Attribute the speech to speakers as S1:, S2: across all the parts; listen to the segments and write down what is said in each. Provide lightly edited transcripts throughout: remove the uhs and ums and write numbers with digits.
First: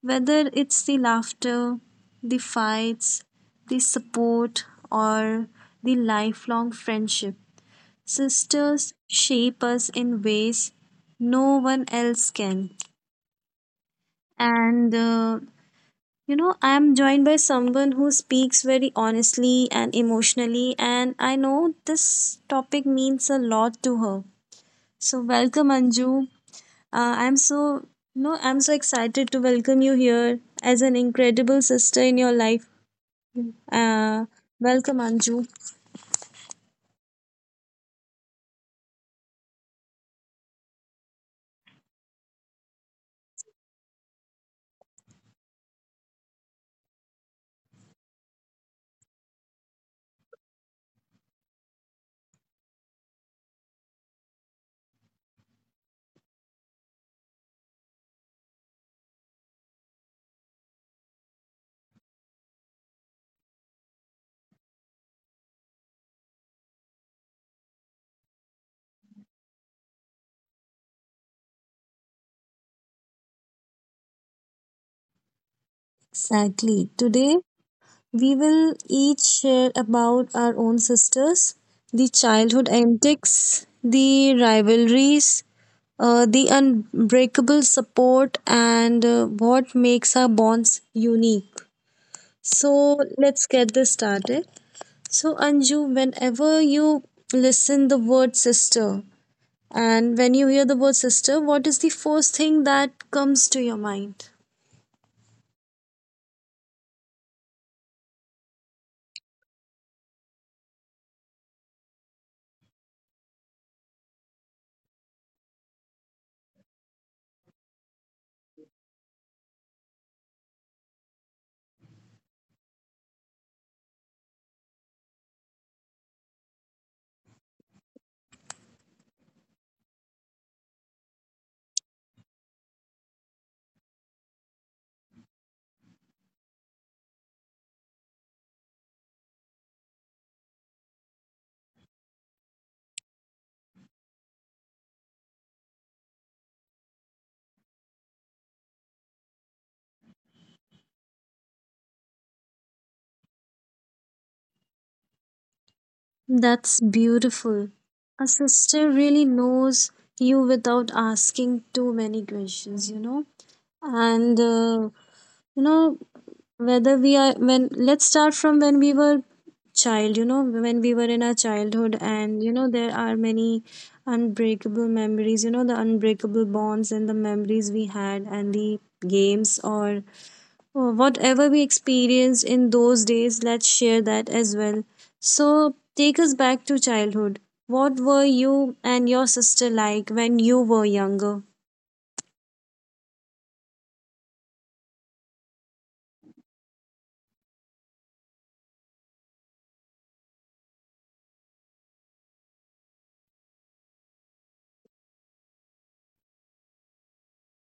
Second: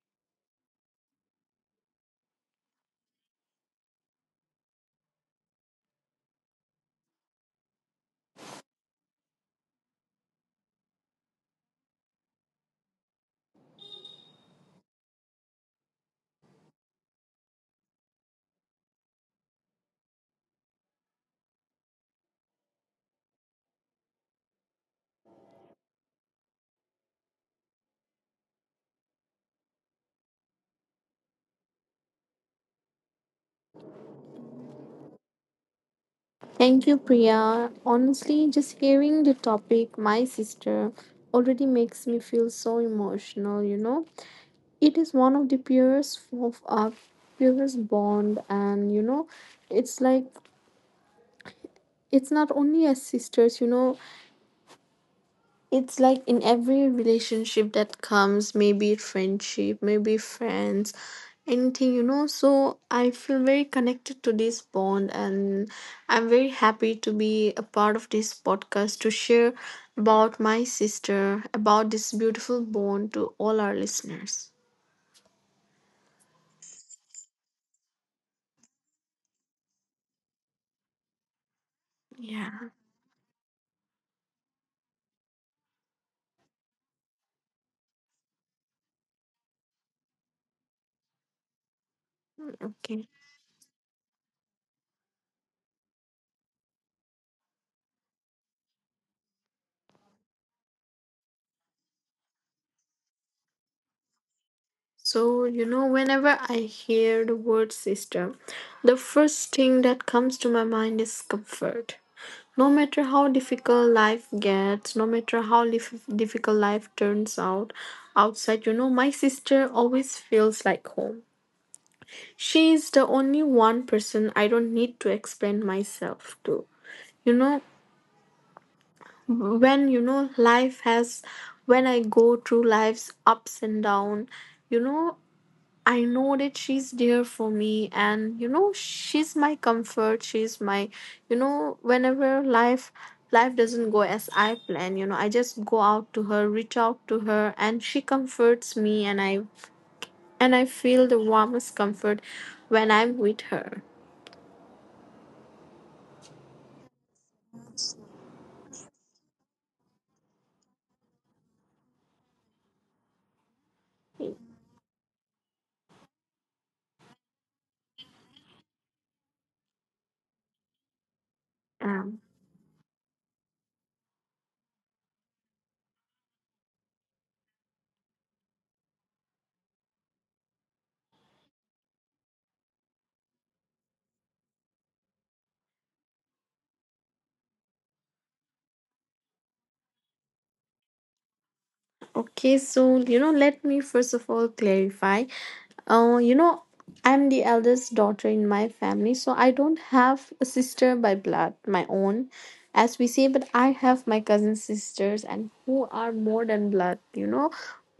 S1: Whether it's the laughter, the fights, the support, or the lifelong friendship, sisters shape us in ways no one else can. And I am joined by someone who speaks very honestly and emotionally, and I know this topic means a lot to her. So, welcome, Anju. I'm so no, I'm so excited to welcome you here as an incredible sister in your life. Uh, welcome, Anju.
S2: Thank you, Priya. Honestly, just hearing the topic, my sister, already makes me feel so emotional, you know. It is one of the purest of our purest bond and you know, it's like it's not only as sisters, you know. It's like in every relationship that comes, maybe friendship, maybe friends, anything, you know. So I feel very connected to this bond, and I'm very happy to be a part of this podcast to share about my sister, about this beautiful bond to all our listeners.
S1: Exactly. Today we will each share about our own sisters, the
S2: Yeah,
S1: childhood antics, the rivalries, the unbreakable support, and what makes our bonds unique.
S2: okay.
S1: So let's get this started. So, Anju, whenever you listen the word sister, and when you hear the word sister, what is the first thing that comes to your mind?
S2: So, you know, whenever I hear the word sister, the first thing that comes to my mind is comfort. No matter how difficult life gets, no matter how difficult life turns out outside, you know, my sister always feels like home. She is the only one person I don't need to explain myself to. You know, when you know life has, when I go through life's ups and down, you know, I know that she's there for me, and you know, she's my comfort. She's my, you know, whenever life doesn't go as I plan, you know, I just go out to her, reach out to her, and she comforts me, and I feel the warmest comfort when I'm with her.
S1: That's beautiful. A sister really knows you without asking too many questions. And you know whether we are when let's start from when we were child, when we were in our childhood,
S2: Um,
S1: and there are many unbreakable memories, the unbreakable bonds and the memories we had and the games, or oh, whatever we experienced in those days, let's share that as well. So, take us back to childhood. What were you and your sister like when you were younger?
S2: okay, so you know, let me first of all clarify. You know, I'm the eldest daughter in my family, so I don't have a sister by blood, my own, as we say, but I have my cousin sisters and who are more than blood, you know.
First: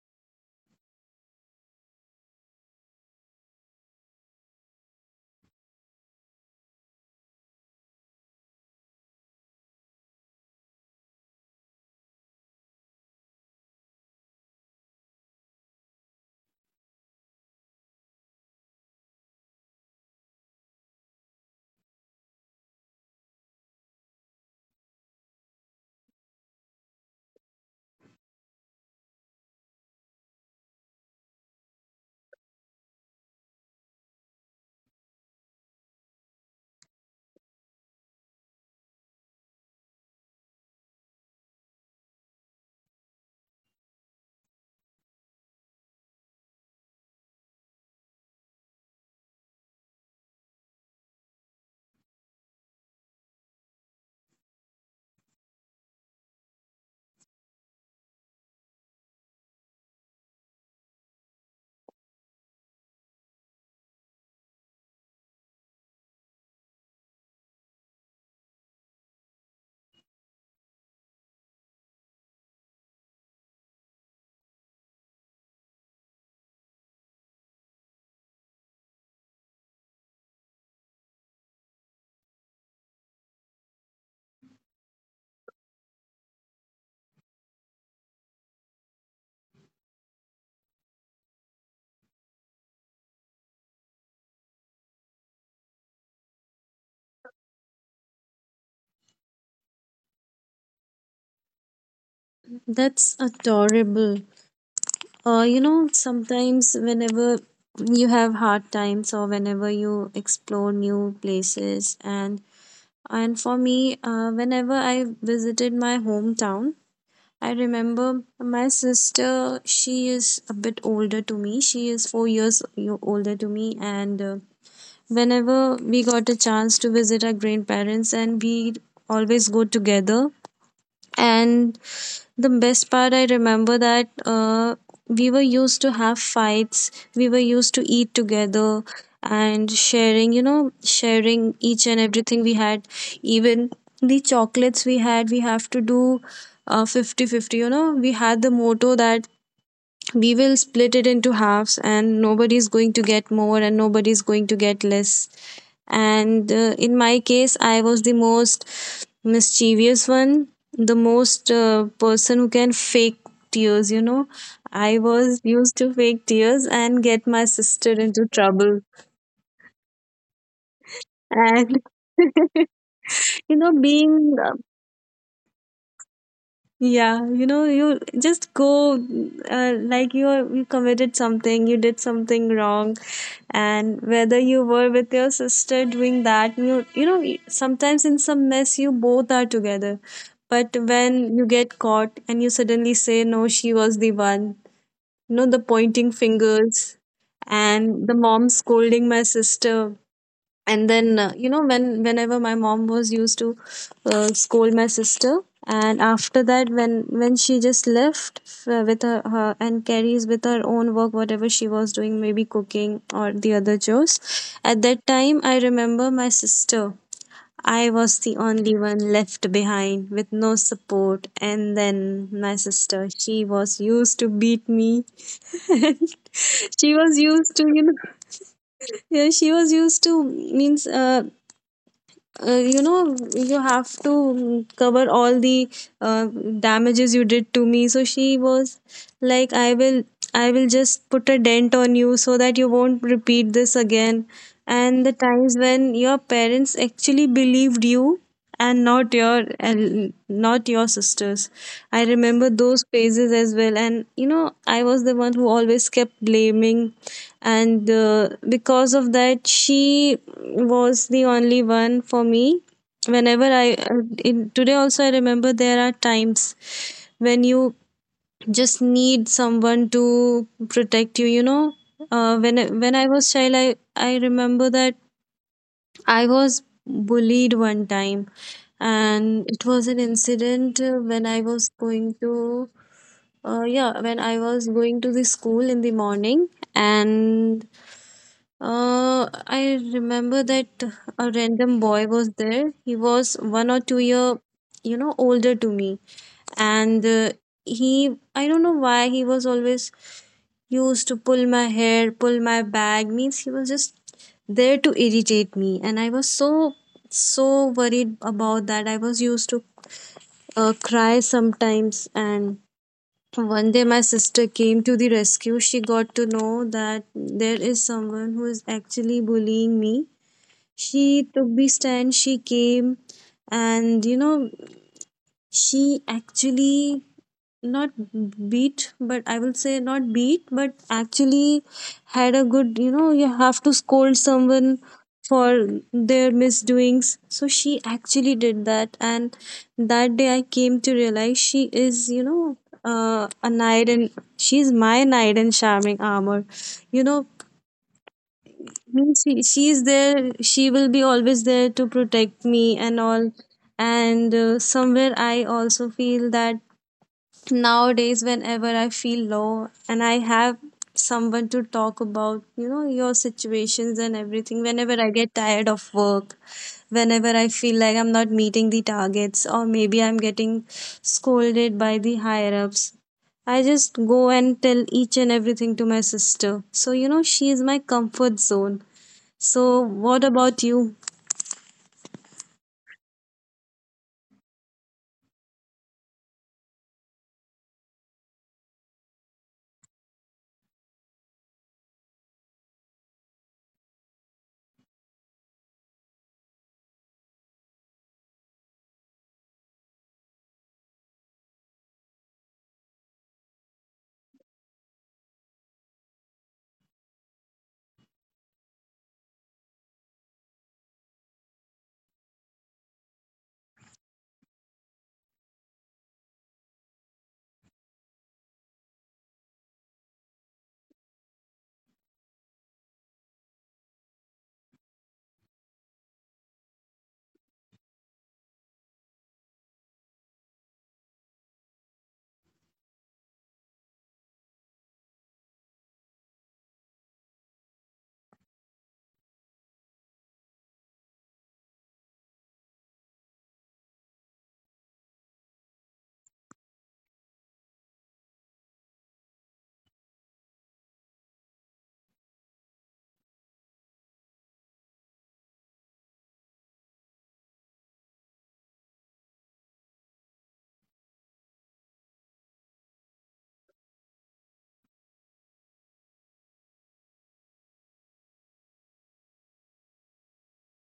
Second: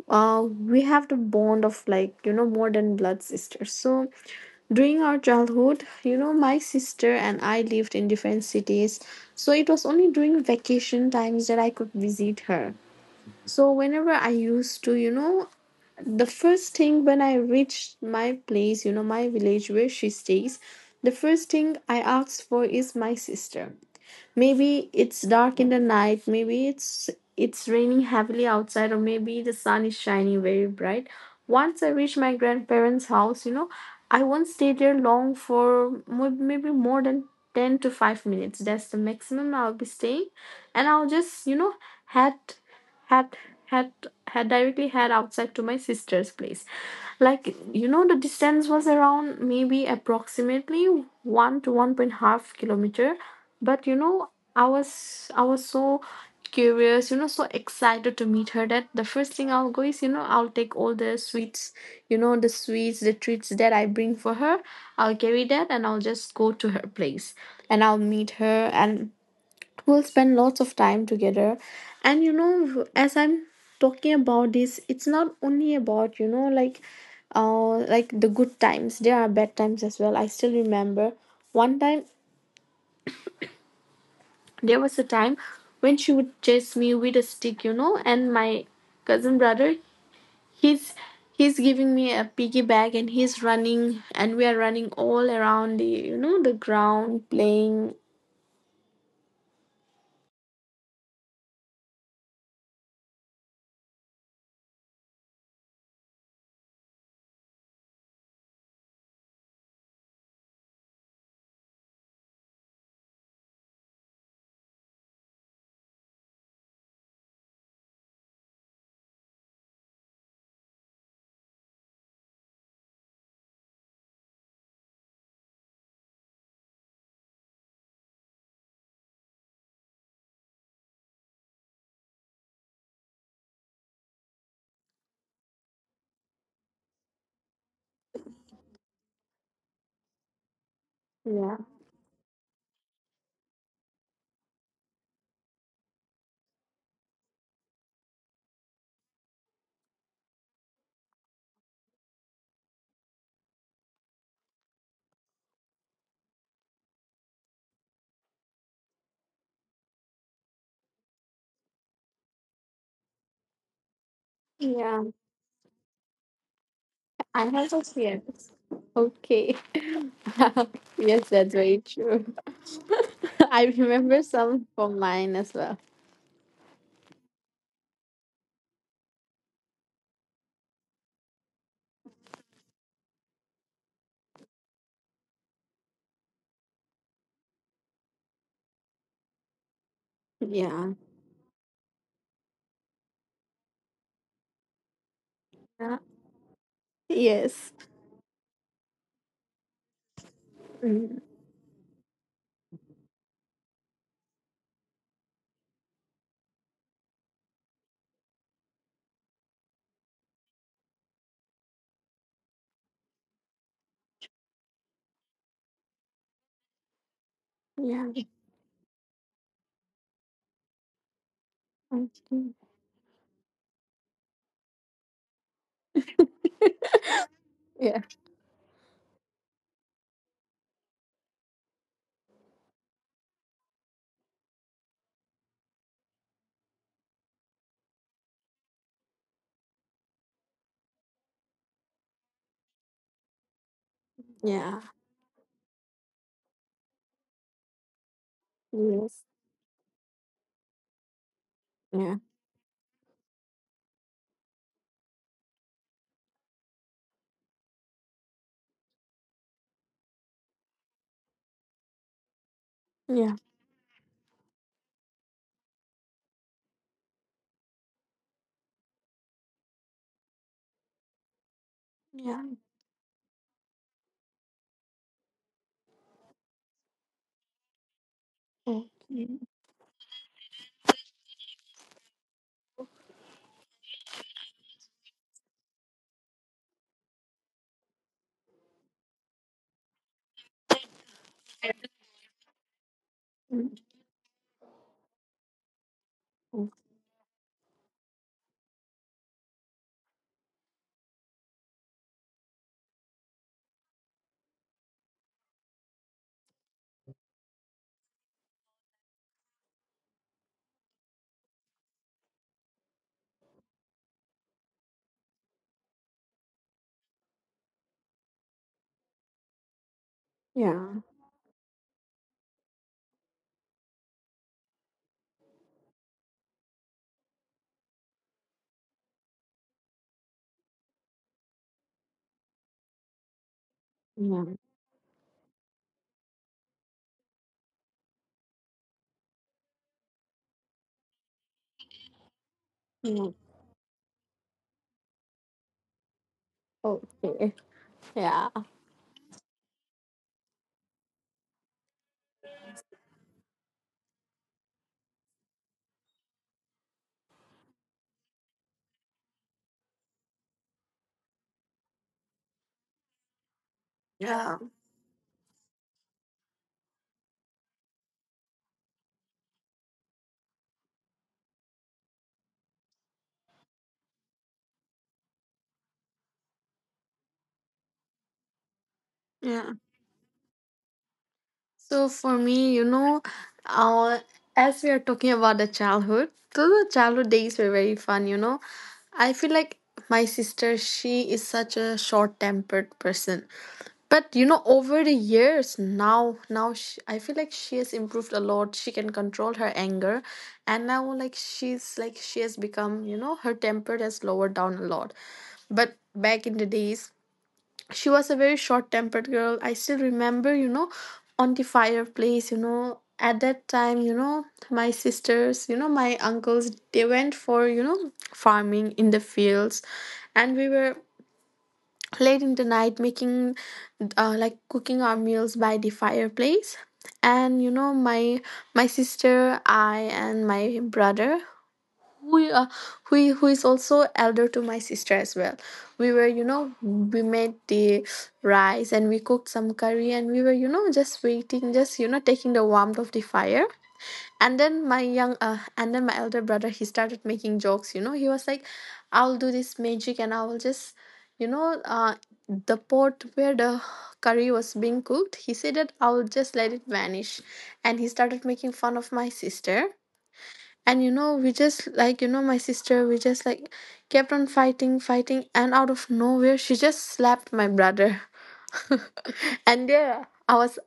S2: We have the bond of like, you know, more than blood sisters. So during our childhood, you know, my sister and I lived in different cities. So it was only during vacation times that I could visit her. So whenever I used to, you know, the first thing when I reached my place, you know, my village where she stays, the first thing I asked for is my sister. Maybe it's dark in the night, maybe it's raining heavily outside, or maybe the sun is shining very bright. Once I reach my grandparents' house, you know, I won't stay there long for maybe more than 10 to 5 minutes. That's the maximum I'll be staying. And I'll just, you know, head, head, head, head directly head outside to my sister's place, like you know the distance was around maybe approximately 1 to one point half kilometer, but you know, I was so curious, you know, so excited to meet her, that the first thing I'll go is, you know, I'll take all the sweets, you know, the sweets, the treats that I bring for her. I'll carry that and I'll just go to her place, and I'll meet her, and we'll spend lots of time together. And you know, as I'm talking about this, it's not only about, you know, like, like the good times, there are bad times as well. I still remember one time, there was a time when she would chase me with a stick, you know, and my cousin brother, he's he's giving me a piggyback and he's running and we are running all around the, you know, the ground playing.
S1: That's adorable. Sometimes whenever you have hard times or whenever you explore new places, and for me, whenever I visited my hometown, I remember my sister, she is a bit older to me. She is 4 years older to me. And whenever we got a chance to visit our grandparents, and we always go together. And the best part, I remember that, we were used to have fights, we were used to eat together, and sharing, sharing
S2: Yeah.
S1: each and everything we had, even the chocolates we had, we have to do 50 50. You know, we had the motto that we will split it into halves and nobody's going to get more and nobody's going to get less. And in my case, I was the most mischievous one, the most person who can fake tears, you know. I
S2: yeah
S1: was used to fake tears and get my
S2: I have
S1: sister
S2: those
S1: into
S2: fears.
S1: trouble.
S2: Okay. Yes, that's
S1: And
S2: very true. I remember
S1: being
S2: some from mine as well.
S1: yeah you just go, like, you committed something, you did something wrong, and whether you were with your sister doing that, you know, sometimes in some mess you both are together. But
S2: Yeah.
S1: when you get caught, and you suddenly say, no, she was the one, you know, the
S2: Yeah.
S1: pointing fingers,
S2: Yes.
S1: and the mom scolding my sister. And
S2: Mm.
S1: then, whenever my mom was used to scold my sister, and after that, when she just left with her and carries with her own work, whatever she was doing, maybe cooking or the other chores. At that time, I remember, my sister, I was
S2: Yeah.
S1: the only one left behind with no support, and then
S2: Okay.
S1: my sister, she was used to beat me. And she was used to,
S2: Yeah.
S1: yeah she was used to, means you have to, cover all the uh, damages you did to me. So she was like, I will just put a dent on you, so that you won't repeat this again.
S2: Yeah.
S1: And the times when your parents actually believed you,
S2: Yes.
S1: and not your sisters, I
S2: Yeah.
S1: remember those phases as well. And I was the one who always kept blaming. And because of that, she was the only one for me.
S2: Yeah.
S1: Whenever I, today also, I remember there are times when you just need someone to protect you.
S2: Yeah.
S1: When I was child, I remember that I was bullied one time,
S2: Okay.
S1: and it was an incident, when I was going to the school in the morning. And I remember that a random boy was there. He was one or
S2: Mm.
S1: two year, older to me, and I don't know why he was always used to pull my hair, pull my bag. Means he was just there to irritate me, and I was so worried about that. I was used to, cry sometimes, and one day, my sister came to the rescue. She got to know that there is someone who is actually bullying me.
S2: Yeah.
S1: She took the stand, she came, and she actually, not beat but I will say not beat, but actually had a good, you know, you have to scold
S2: Yeah.
S1: someone for their misdoings, so she actually did that. And that day I came to realize she is,
S2: Yeah.
S1: a knight, and she's my knight in charming armor you know
S2: Okay. Yeah.
S1: means she, she is there, she will be always there to protect me and all. And somewhere I also feel that nowadays, whenever I feel low and I have someone to talk about, your situations and everything,
S2: Yeah.
S1: whenever I get tired of work, whenever I feel like I'm not meeting the targets, or maybe I'm getting scolded by the higher ups, I just go and tell each and everything to my sister. So, she is my comfort zone. So,
S2: Yeah.
S1: what about you?
S2: So for me, you know, uh, as we are talking about the childhood, those were childhood days were very fun. You know, I feel like my sister, she is such a short-tempered person. But you know, over the years now, I feel like she has improved a lot. She can control her anger, and now like she has become, you know, her temper has lowered down a lot. But back in the days, she was a very short tempered girl. I still remember, you know, on the fireplace, you know, at that time, you know, my uncles, they went for, you know, farming in the fields, and we were late in the night making, like, cooking our meals by the fireplace. And you know, my sister, I, and my brother, who, who is also elder to my sister as well, we were, you know, we made the rice and we cooked some curry, and we were, you know, just waiting, just, you know, taking the warmth of the fire. And then my elder brother, he started making jokes, you know. He was like, I'll do this magic and I will just, you know, the pot where the curry was being cooked, he said that I'll just let it vanish. And he started making fun of my sister, and you know, we just like you know my sister we just like kept on fighting, and out of nowhere, she just slapped my brother. And yeah, I was,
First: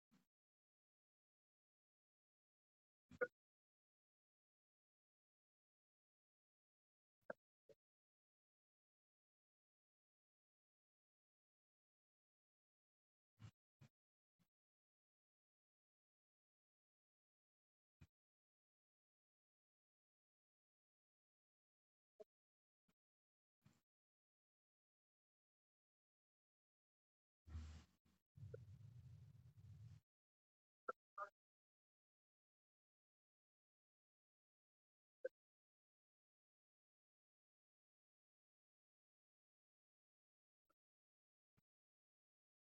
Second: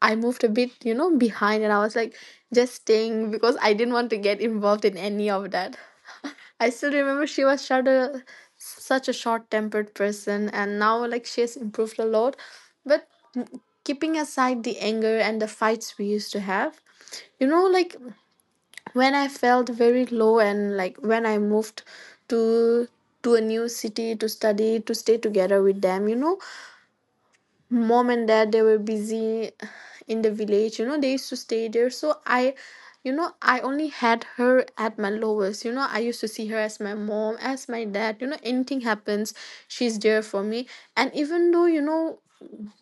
S2: I moved a bit, you know, behind, and I was like just staying because I didn't want to get involved in any of that. I still remember, she was such a such a short-tempered person, and now like she has improved a lot. But keeping aside the anger and the fights we used to have, you know, like, when I felt very low, and like when I moved to a new city to study, to stay together with them, you know, mom and dad, they were busy in the village, you know, they used to stay there. So I, you know, I only had her at my lowest. You know, I used to see her as my mom, as my dad. You know, anything happens, she's there for me. And even though, you know,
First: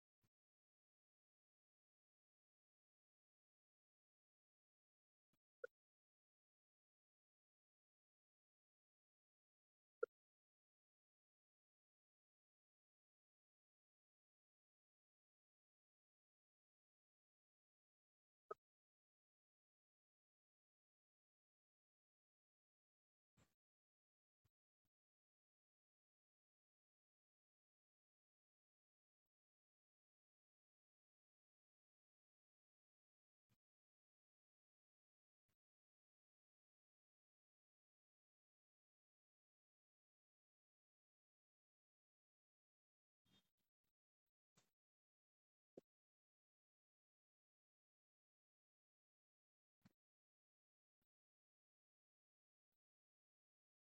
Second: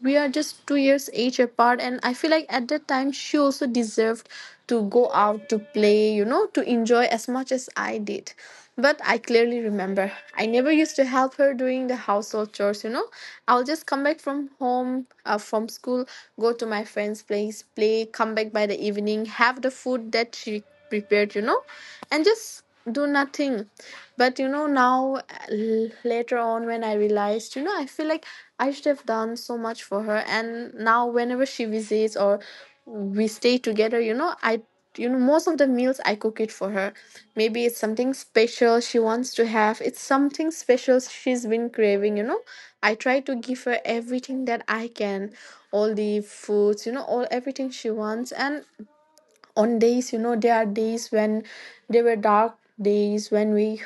S2: we are just 2 years age apart, and I feel like at that time, she also deserved to go out to play, you know, to enjoy as much as I did. But I clearly remember, I never used to help her doing the household chores, you know. I'll just come back from home, from school, go to my friend's place, play, come back by the evening, have the food that she prepared, you know, and just do nothing. But, you know, now, later on when I realized, you know, I feel like I should have done so much for her. And now whenever she visits or we stay together, you know, I you know, most of the meals I cook it for her. Maybe it's something special she wants to have, it's something special she's been craving, you know, I try to give her everything that I can, all the foods, you know, all everything she wants. And on days, you know, there are days when there were dark days when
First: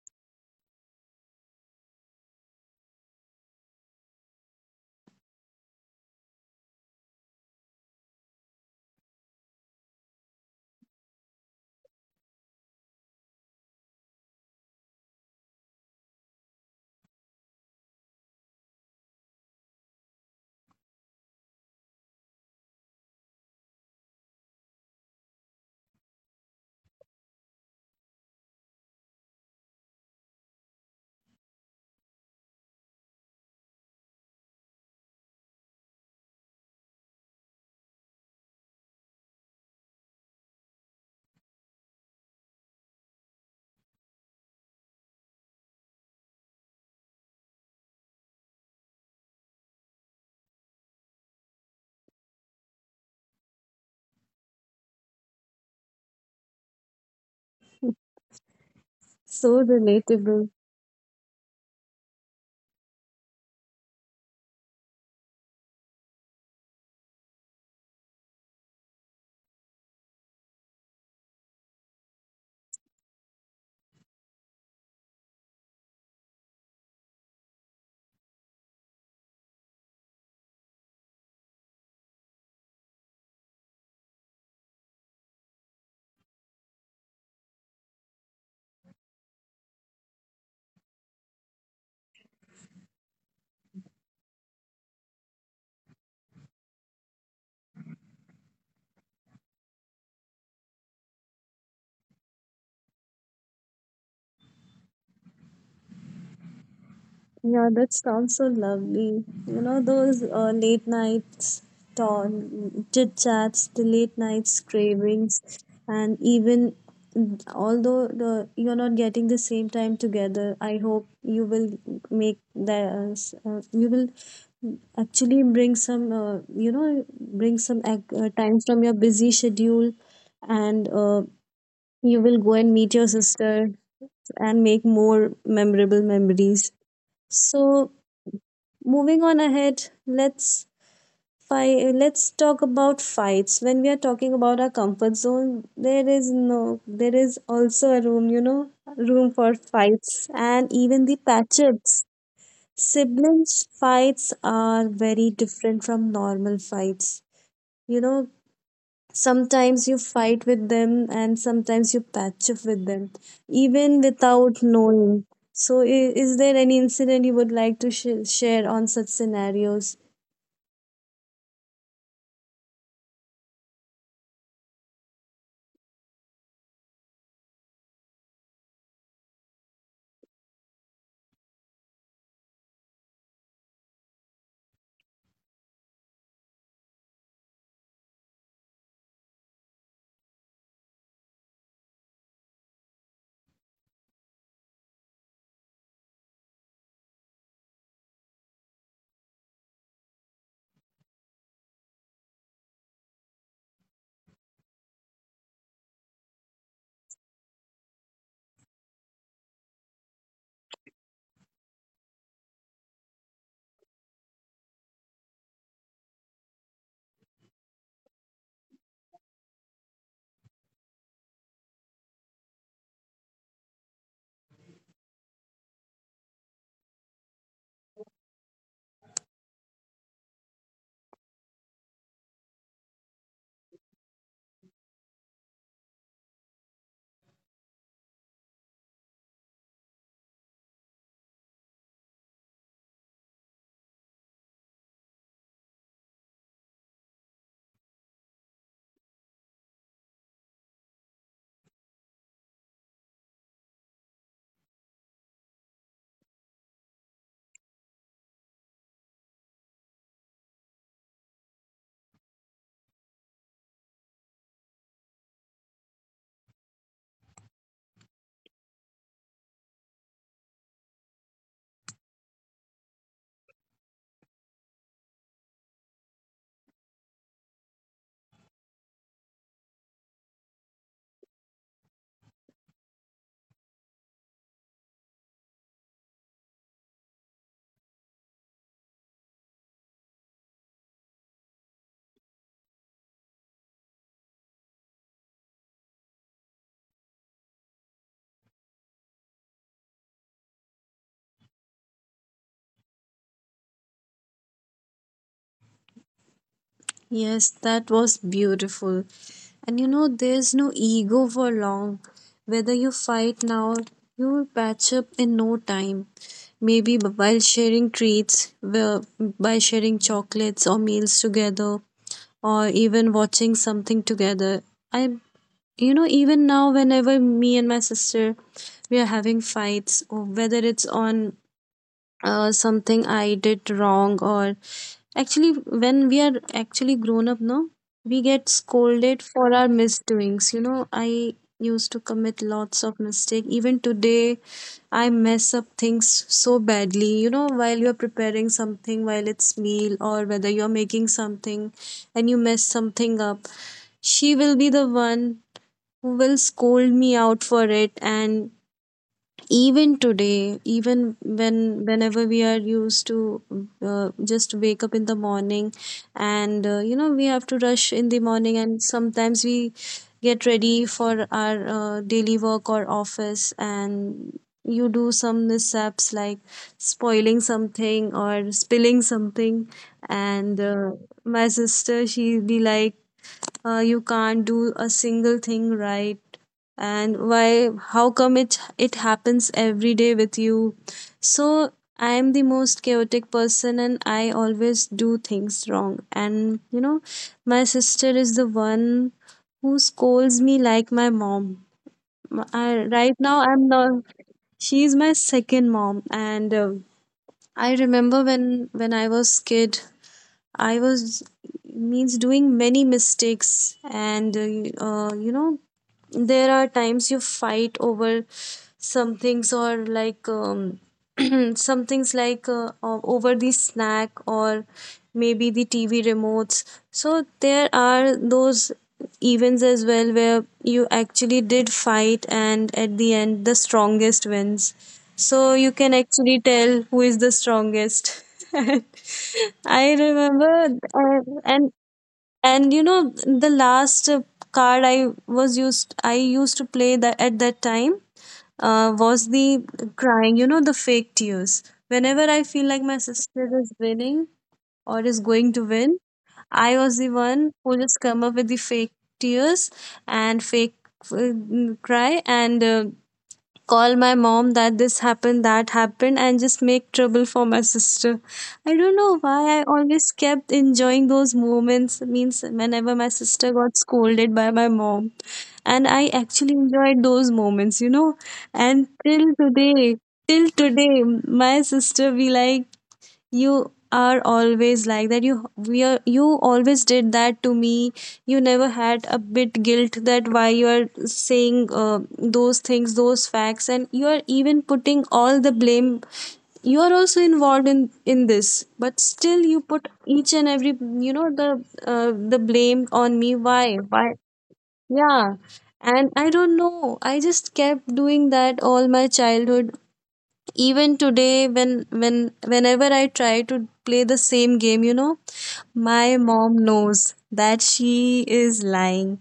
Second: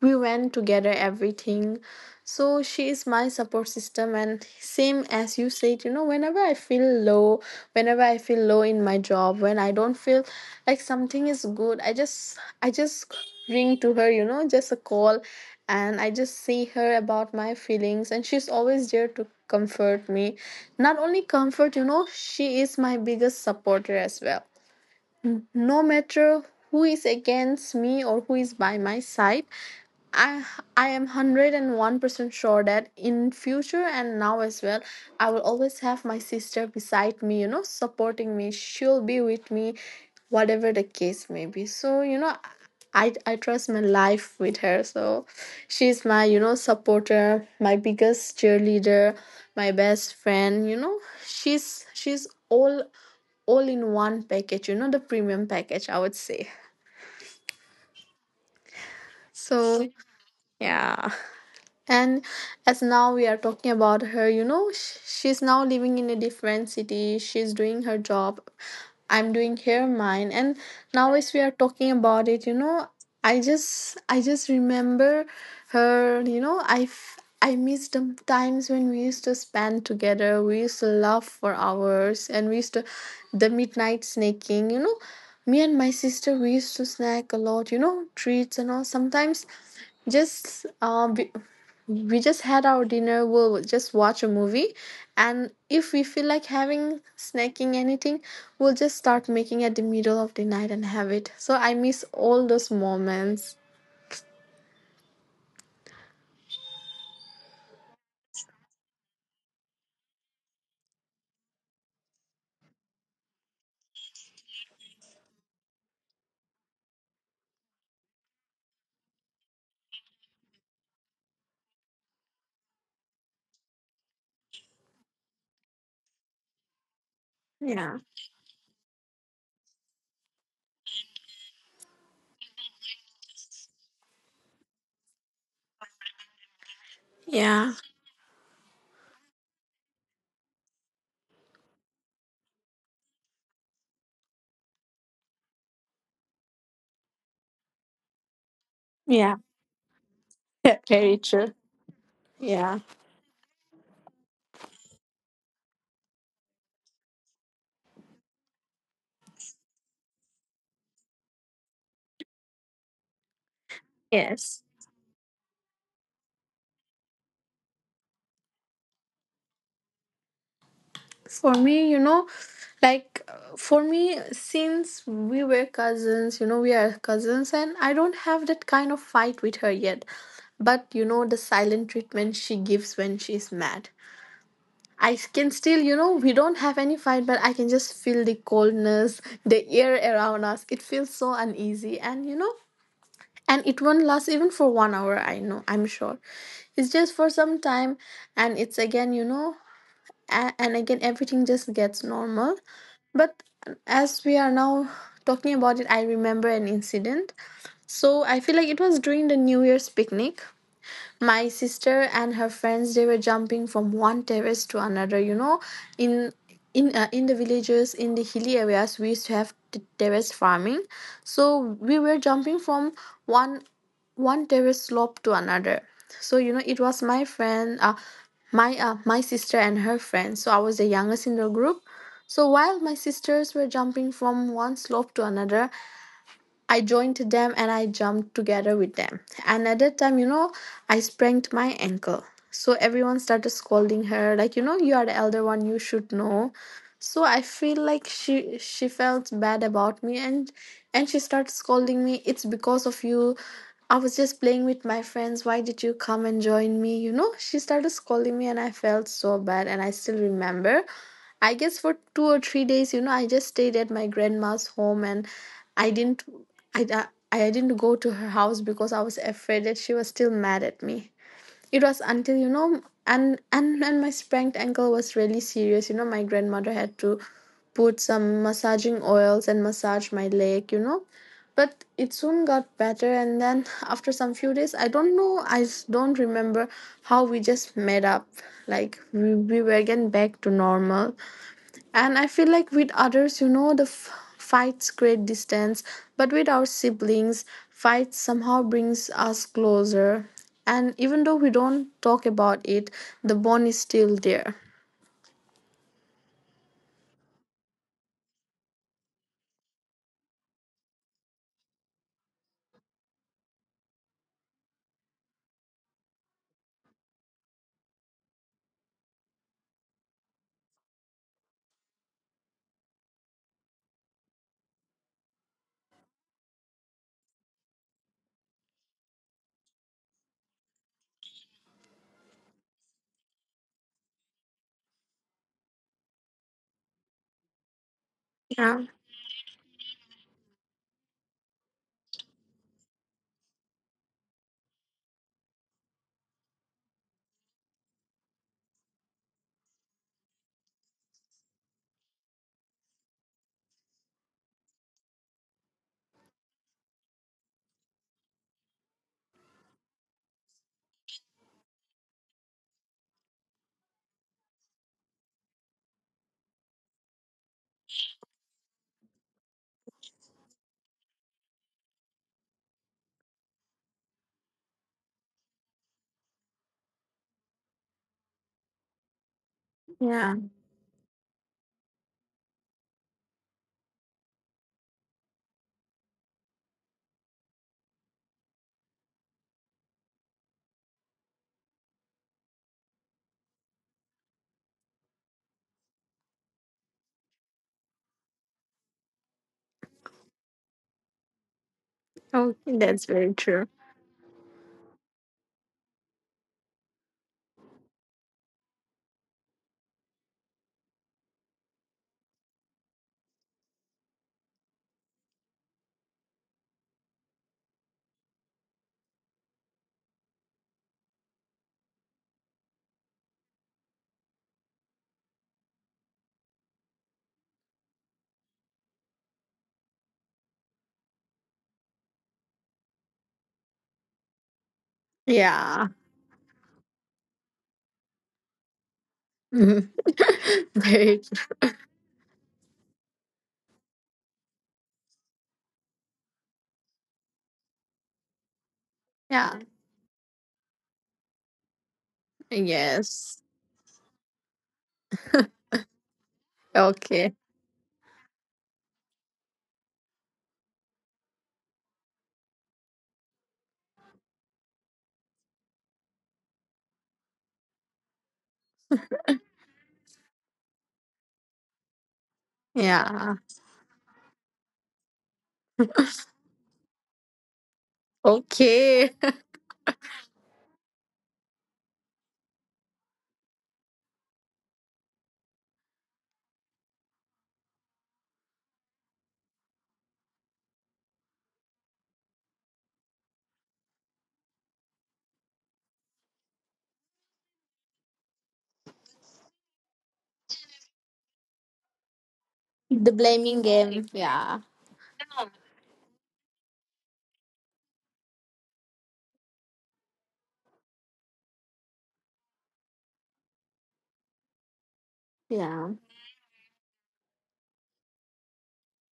S2: we went together everything. So she is my support system, and same as you said, you know, whenever I feel low, whenever I feel low in my job, when I don't feel like something is good, I just I just ring to her, you know, just a call, and I just say her about my feelings, and she's always there to comfort me. Not only comfort, you know, she is my biggest supporter as well. No matter who is against me or who is by my side, I I am 101% sure that in future and now as well, I will always have my sister beside me, you know, supporting me. She'll be with me whatever the case may be. So you know, I trust my life with her. So she's my, you know, supporter, my biggest cheerleader, my best friend, you know. She's all in one package, you know, the premium package, I would say.
S1: So
S2: So
S1: relatable.
S2: yeah, and as now we are talking about her, you know, she's now living in a different city, she's doing her job, I'm doing here mine. And now as we are talking about it, you know, I just remember her. You know, I miss the times when we used to spend together, we used to laugh for hours, and we used to the midnight snacking. Me and my sister, we used to snack a lot, treats and all. Sometimes just we just had our dinner, we'll just watch a movie. And if we feel like having snacking anything, we'll just start making at the middle of the night and have it. So I miss all those moments.
S1: Yeah, that sounds so lovely. You know, those late nights talk, chit chats, the late nights cravings, and even, although the, you're not getting the same time together, I hope you will make the you will actually bring some, bring some
S2: Yeah,
S1: time from your busy schedule, and you will go and meet your sister and make more memorable memories.
S2: yeah,
S1: So, moving on ahead, let's talk about fights. When we are talking about our comfort zone, there is no there is also a room, room
S2: yeah.
S1: for fights and
S2: Yeah,
S1: even the
S2: very true.
S1: patchups.
S2: Yeah.
S1: Siblings fights are very different from normal fights you know Sometimes you fight with them, and sometimes you patch up with them even without
S2: Yes.
S1: knowing. So, is there any incident you would like to share on such scenarios?
S2: For me you know like uh, for me since we were cousins, we are cousins, and I don't have that kind of fight with her yet. But you know the silent treatment she gives when she's mad. I can still, we don't have any fight, but I can just feel the coldness, the air around us. It feels so uneasy, and and it won't last even for one hour. I know, I'm sure. It's just for some time, and it's again, and again, everything just gets normal. But as we are now talking about it, I remember an incident. So I feel like it was during the New Year's picnic. My sister and her friends, they were jumping from one terrace to another, you know, in in the villages, in the hilly areas, we used to have terrace farming. So we were jumping from one one terrace slope to another. So, it was my sister and her friend, so I was the youngest in the group. So while my sisters were jumping from one slope to another, I joined them and I jumped together with them. And at that time, you know, I sprained my ankle. So everyone started scolding her, like, you know, you are the elder one, you should know. So I feel like she felt bad about me, and she started scolding me. It's because of you. I was just playing with my friends. Why did you come and join me? You know, she started scolding me and I felt so bad and I still remember. I guess for 2 or 3 days, you know, I just stayed at my grandma's home. And I didn't I, I didn't go to her house because I was afraid that she was still mad at me. It was until, you know, and my sprained ankle was really serious. You know, my grandmother had to put some massaging oils and massage my leg, you know. But it soon got better, and then after some few days, I don't know, don't remember how we just made up. Like, we were again back to normal. And I feel like with others, you know, the fights create distance, but with our siblings, fights somehow brings us closer. And even though we don't talk about it, the bond is still there.
S1: Yes, that was beautiful. And there's no ego for long. Whether you fight now, you will patch up in no time. Maybe, while sharing treats, by sharing chocolates or meals together, or even watching something together. I, even now, whenever me and my sister, we are having fights, or whether it's on, something I did wrong, or actually, when we are actually grown up, no, we get
S2: Yeah,
S1: scolded for our misdoings. I used to commit lots of mistake even today. I mess up things so badly, while you're preparing something, while it's meal or whether you're making something and you mess something up, she will be the one who will scold me out for it. And even today, even whenever we are used to, just wake up in the morning, and we have to rush in the morning, and sometimes we get ready for our daily work or office, and you do some mishaps like spoiling something or spilling something.
S2: yeah.
S1: And my sister, she'll be like, you can't do a single thing right, and why, how come it happens every day with you? So I am the most chaotic person, and I always do things wrong. And my sister is the one who scolds me like my mom.
S2: Oh,
S1: I, right
S2: that's
S1: now
S2: very
S1: I'm
S2: true.
S1: not she's my second mom. And I remember, when I was kid, I was, means doing many mistakes. And there are times you fight over some things, or like, some things like, over the snack, or maybe the TV remotes. So there are those events as well where you actually did fight, and at the end, the strongest wins. So you
S2: Yeah.
S1: can actually tell who is the strongest.
S2: Mhm.
S1: I remember,
S2: Very true.
S1: and the last card I used to play, that at that time, was
S2: Yeah.
S1: the crying, you know, the fake tears. Whenever I feel like my
S2: Yes.
S1: sister is winning or is going to win, I was the
S2: Okay.
S1: one who just come up with the fake tears, and fake, uh, cry, and call my mom that this happened, that happened, and just make trouble for my sister. I don't know why I always kept enjoying those moments. Means whenever my
S2: Yeah.
S1: sister got scolded by my mom, and I actually enjoyed those moments, you know. And
S2: Okay.
S1: till today, my sister be like, you are always like that, you always did that to me. You never had a bit guilt, that why you are saying those things, those facts, and you are even putting all the blame. You are also involved in this, but still you put each and every, you know the the blame on
S2: The
S1: me.
S2: blaming
S1: Why?
S2: game. Yeah.
S1: Yeah. And I don't know, I just kept doing that all my childhood. Even today, whenever I try to play the same game, you know,
S2: Yeah.
S1: my mom knows that she is lying.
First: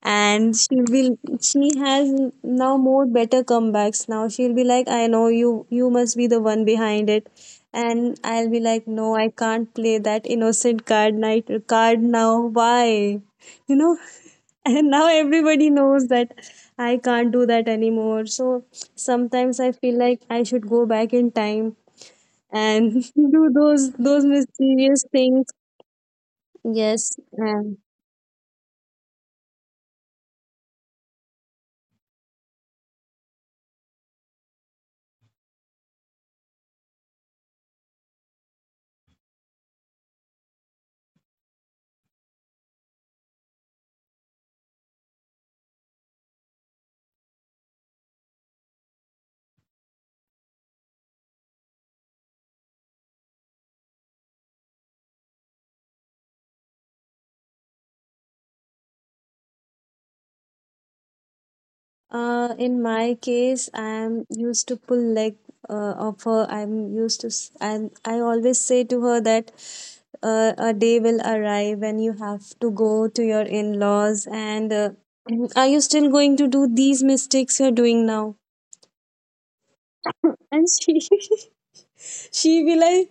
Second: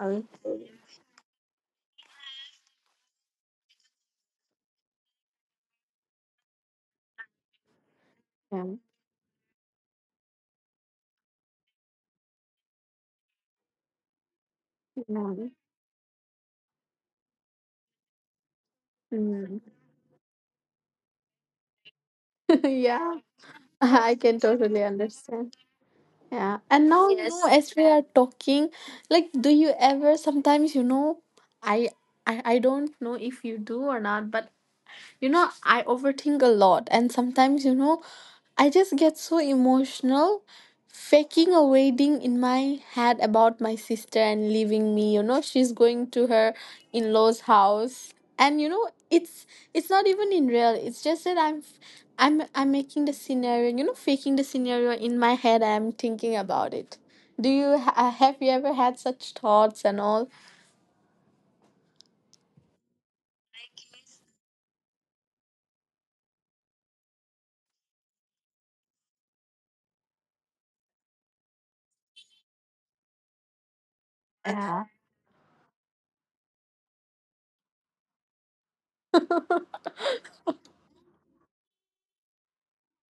S2: Okay.
S1: And she will she has now more better comebacks. Now she'll be like, I know you must be the one behind it. And I'll
S2: Yeah.
S1: be like, no, I can't play that innocent card, night card now. Why, you know? And now
S2: Yeah.
S1: everybody knows that I can't do that anymore. So sometimes
S2: Mm.
S1: I feel like I should go back in time and
S2: Yeah.
S1: do those
S2: I
S1: those
S2: can totally
S1: mysterious things.
S2: understand. Yeah. And now,
S1: Yes.
S2: you know, yes, as
S1: And
S2: we are talking, like, do you ever sometimes, you know, I, I don't know if you do or not, but you know, I overthink a lot, and sometimes, you know, I just get so emotional faking a wedding in my head about my sister and leaving me, you know, she's going to her in-laws house. And you know, it's not even in real. It's just that I'm making the scenario, you know, faking the scenario in my head, I'm thinking about it. Do you have you ever had such thoughts and all?
S1: in my case, I am used to pull leg of her. I'm used to s- and I always say to her that a day will arrive when you have to go to your in-laws, and
S2: Yeah.
S1: are you still going to do these mistakes you're doing now? And she she be like,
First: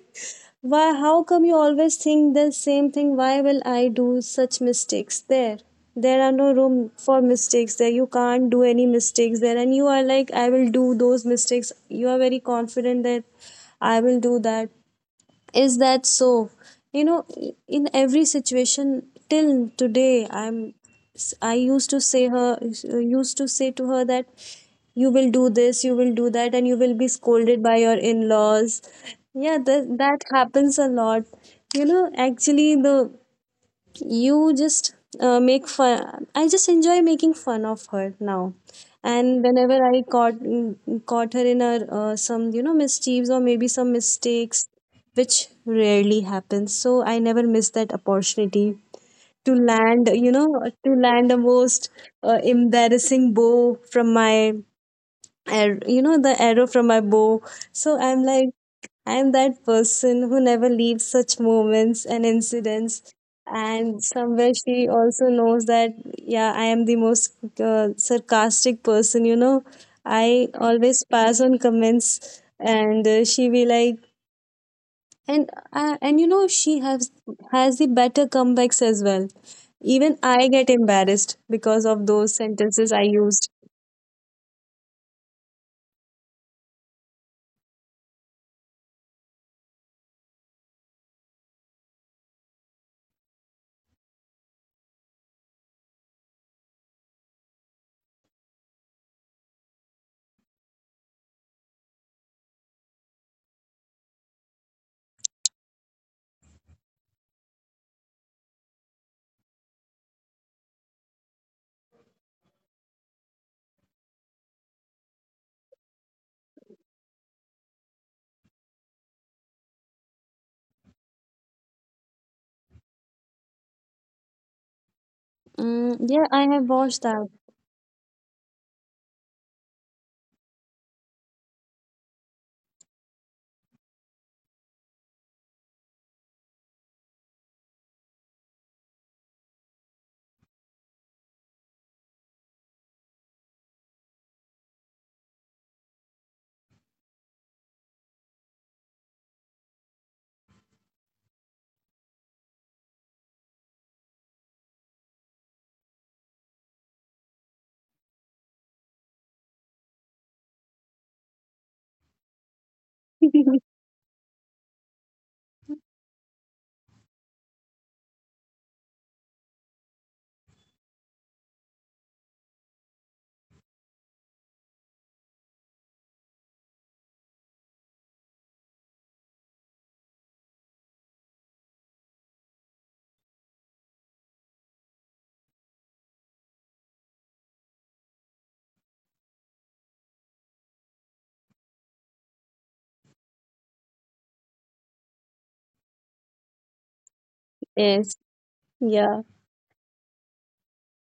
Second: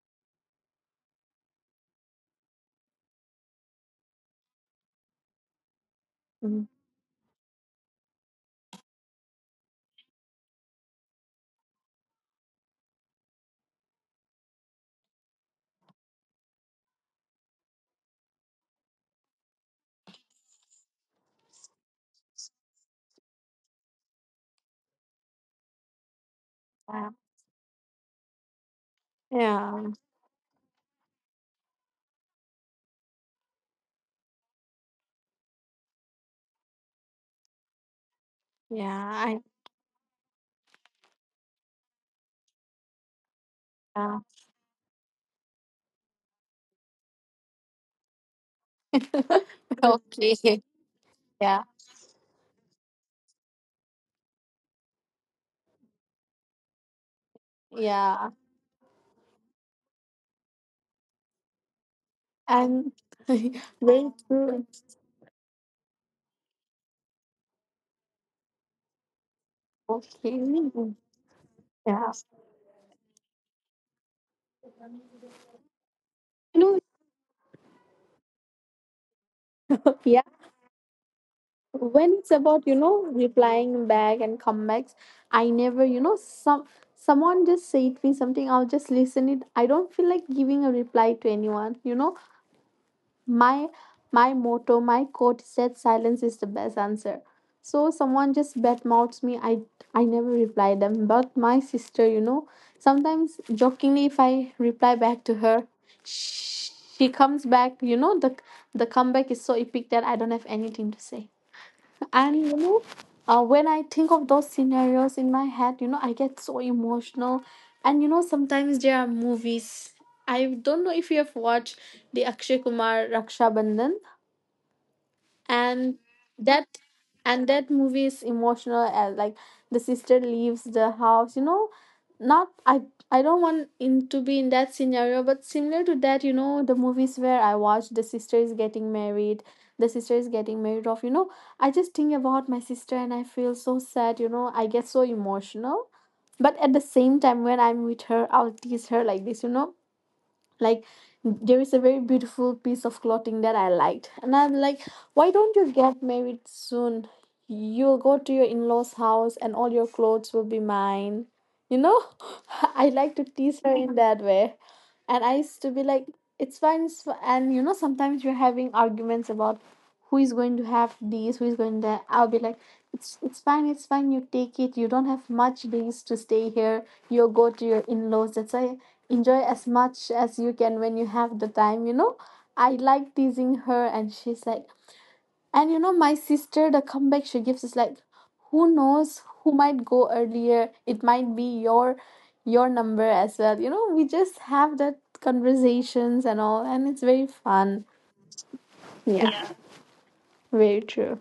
S1: why, how come you always think the same thing? Why will I do such mistakes there? There are no
S2: Mm,
S1: room for mistakes there. You can't do any mistakes there. And you are like, I will do those mistakes. You are very confident that I will do that. Is that so? You know, in every situation till today, I used to say her, used to say to her that you will do this, you will do that, and you will be
S2: yeah,
S1: scolded by your in-laws. Yeah,
S2: yeah,
S1: that happens a lot. You know, actually, the you just make fun. I just enjoy making fun of her now.
S2: yeah, I
S1: And whenever I caught, caught her in her, some, you know, mischiefs, or maybe some
S2: yeah.
S1: mistakes, which rarely happens. So I never miss that opportunity to land, you
S2: Okay.
S1: know, to land a
S2: Yeah.
S1: most embarrassing bow from my you know, the arrow from my bow. So I'm
S2: Yeah.
S1: like, I'm that person who never leaves such moments and
S2: And
S1: incidents. And
S2: very
S1: somewhere
S2: true.
S1: she also knows that, yeah, I am the most sarcastic person, you know.
S2: Okay.
S1: I always pass on
S2: Yeah.
S1: comments, and she be like, and you know,
S2: You
S1: she
S2: know,
S1: has has the better comebacks as well. Even
S2: yeah.
S1: I get embarrassed because of
S2: When it's
S1: those
S2: about, you
S1: sentences I
S2: know,
S1: used.
S2: replying back and comebacks, I never, you know, someone just said me something, I'll just listen it. I don't feel like giving a reply to anyone, you know. my my motto, my quote said silence is the best answer. So someone just bad mouths me, I never reply them. But my sister, you know, sometimes jokingly if I reply back to her, sh- she comes back, you know, the comeback is so epic that I don't have anything to say. And you know, when I think of those scenarios in my head, you know, I get so emotional. And you know, sometimes there are movies. I don't know if you have watched the Akshay Kumar Raksha Bandhan, and
S1: Mm, yeah, I have
S2: that
S1: watched that.
S2: that movie is emotional. As like, the sister leaves the house, you know, not, I don't want in to be in that scenario, but similar to that, you know, the movies where I watch, the sister is getting married, the sister is getting married off, you know. I just think about my sister and I feel so sad, you know, I get so emotional. But at the same time, when I'm with her, I'll tease her like this, you know, like, there is a very beautiful piece of clothing that I liked. And I'm like, why don't you get married soon? You'll go to your in laws' house and all your clothes will be mine. You know, I like to tease her in that way. And I used to be like, it's fine. It's fine. And you know, sometimes you're having arguments about who is going to have these, who is going to. I'll be like, it's fine, it's fine. You take it. You don't have much days to stay here. You'll go to your in laws. That's why enjoy as much as you can when you have the time, you know. I like teasing her and she's like, and you know, my sister, the comeback she gives is like, who knows who might go earlier, it might be your number as well, you know. We just have that conversations and all, and it's very fun.
S1: Yes. Yeah.
S2: Yeah, yeah. Very true.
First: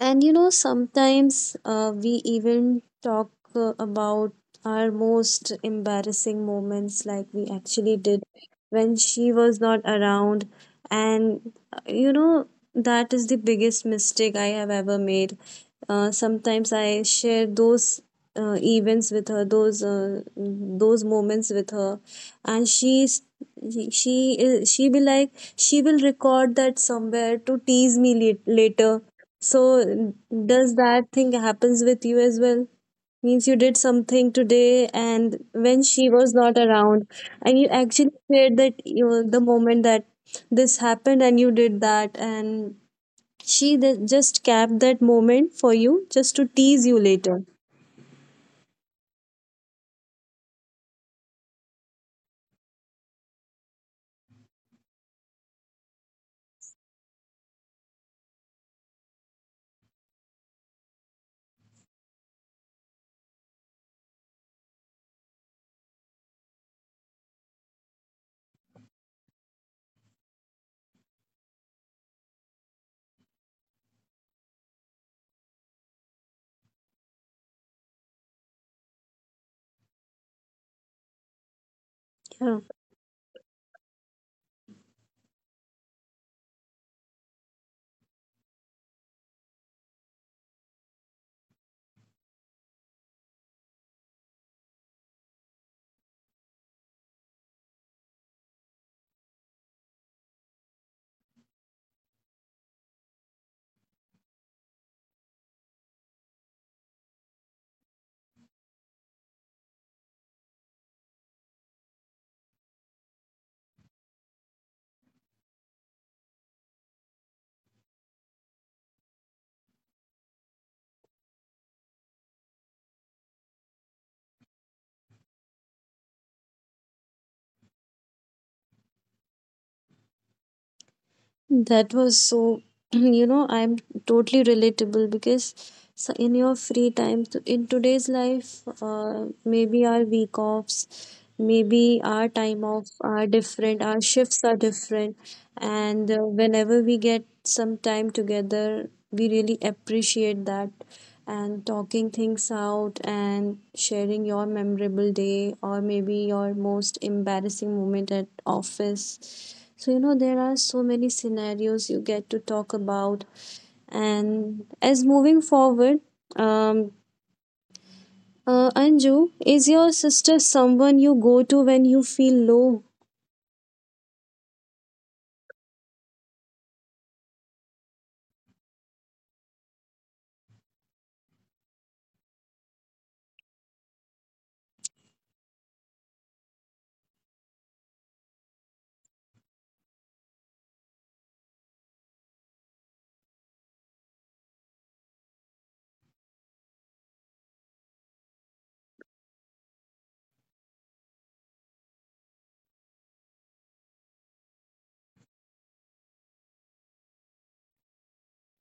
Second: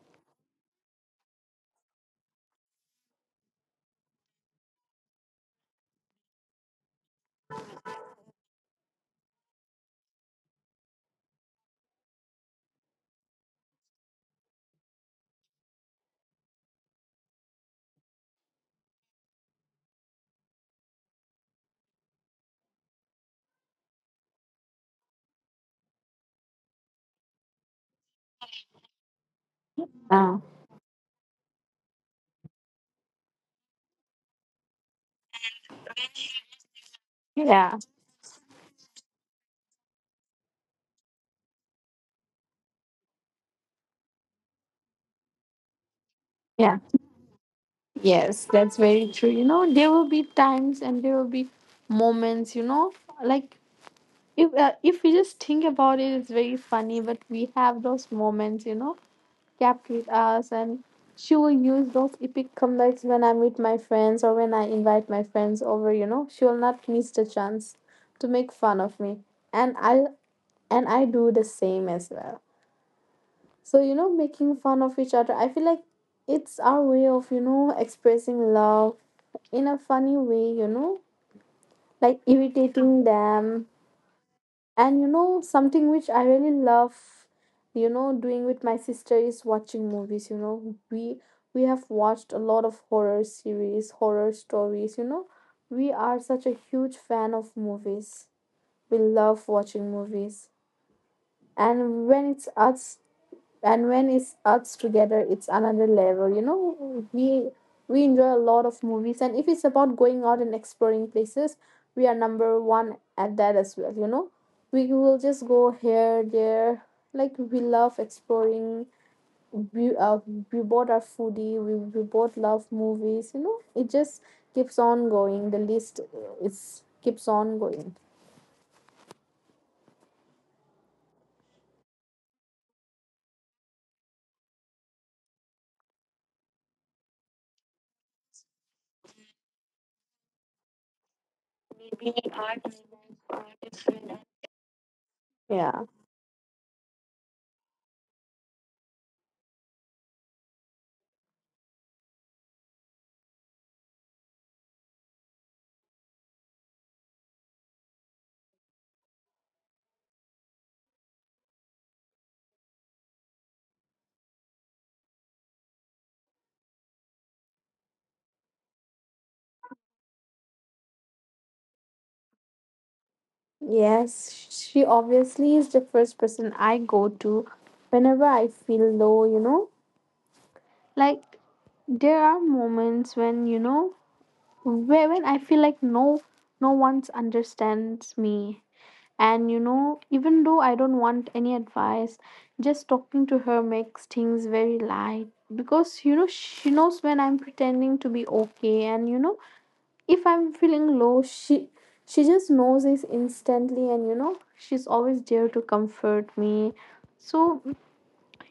S1: And you know, sometimes we even talk about our most embarrassing moments, like we actually did when she was not around. And you know, that is the biggest mistake I have ever made. Sometimes I share those events with her, those moments with her, and she's she is she be like, she will record that somewhere to tease me later. So
S2: Oh,
S1: does that thing happens with you as well? Means you did something today and when she was not around, and you
S2: yeah,
S1: actually shared that, you know, the moment that this happened and you did that, and she just kept that moment for you just to
S2: yeah.
S1: tease you later.
S2: Yes, that's very true, you know. There will be times and there will be moments, you know, like, if we just think about it, it's very funny. But we have those moments, you know, kept with us. And she will use those epic comebacks when I meet my friends or when I invite my friends over, you know, she will not miss the chance to make fun of me. And i and I do the same as well. So, you know, making fun of each other, I feel like it's our way of, you know, expressing love in a funny way, you know, like
S1: Yeah.
S2: irritating them. And you know, something which I really love, you know, doing with my sister is watching movies, you know. We have watched a lot of horror series, horror stories, you know. We are such a huge fan of movies. We love watching movies. And when it's us and when it's us together, it's another level, you know, we enjoy a lot of movies. And if it's about going out and exploring places, we are number one at that as well, you know. We will just go here there, like we love exploring. We, uh, we both are foodie, we both love movies, you know. It just keeps on going, the list is keeps on going.
S1: That was so, you know, I'm totally relatable because, so in your free time, in today's life, maybe our week offs, maybe our time off are different, our shifts are different,
S2: Yeah.
S1: and whenever we get some time together, we really appreciate that. And talking things out and sharing your memorable day or maybe your most embarrassing moment at office, so, you know, there are so many scenarios you get to talk about. And as moving forward, um, Anju, is your sister someone you go to when you feel low?
S2: Yes, she obviously is the first person I go to whenever I feel low, you know. Like there are moments when, you know, where when I feel like no, no one understands me. And you know, even though I don't want any advice, just talking to her makes things very light, because you know she knows when I'm pretending to be okay. And you know, if I'm feeling low, she just knows this instantly, and you know, she's always there to comfort me. So,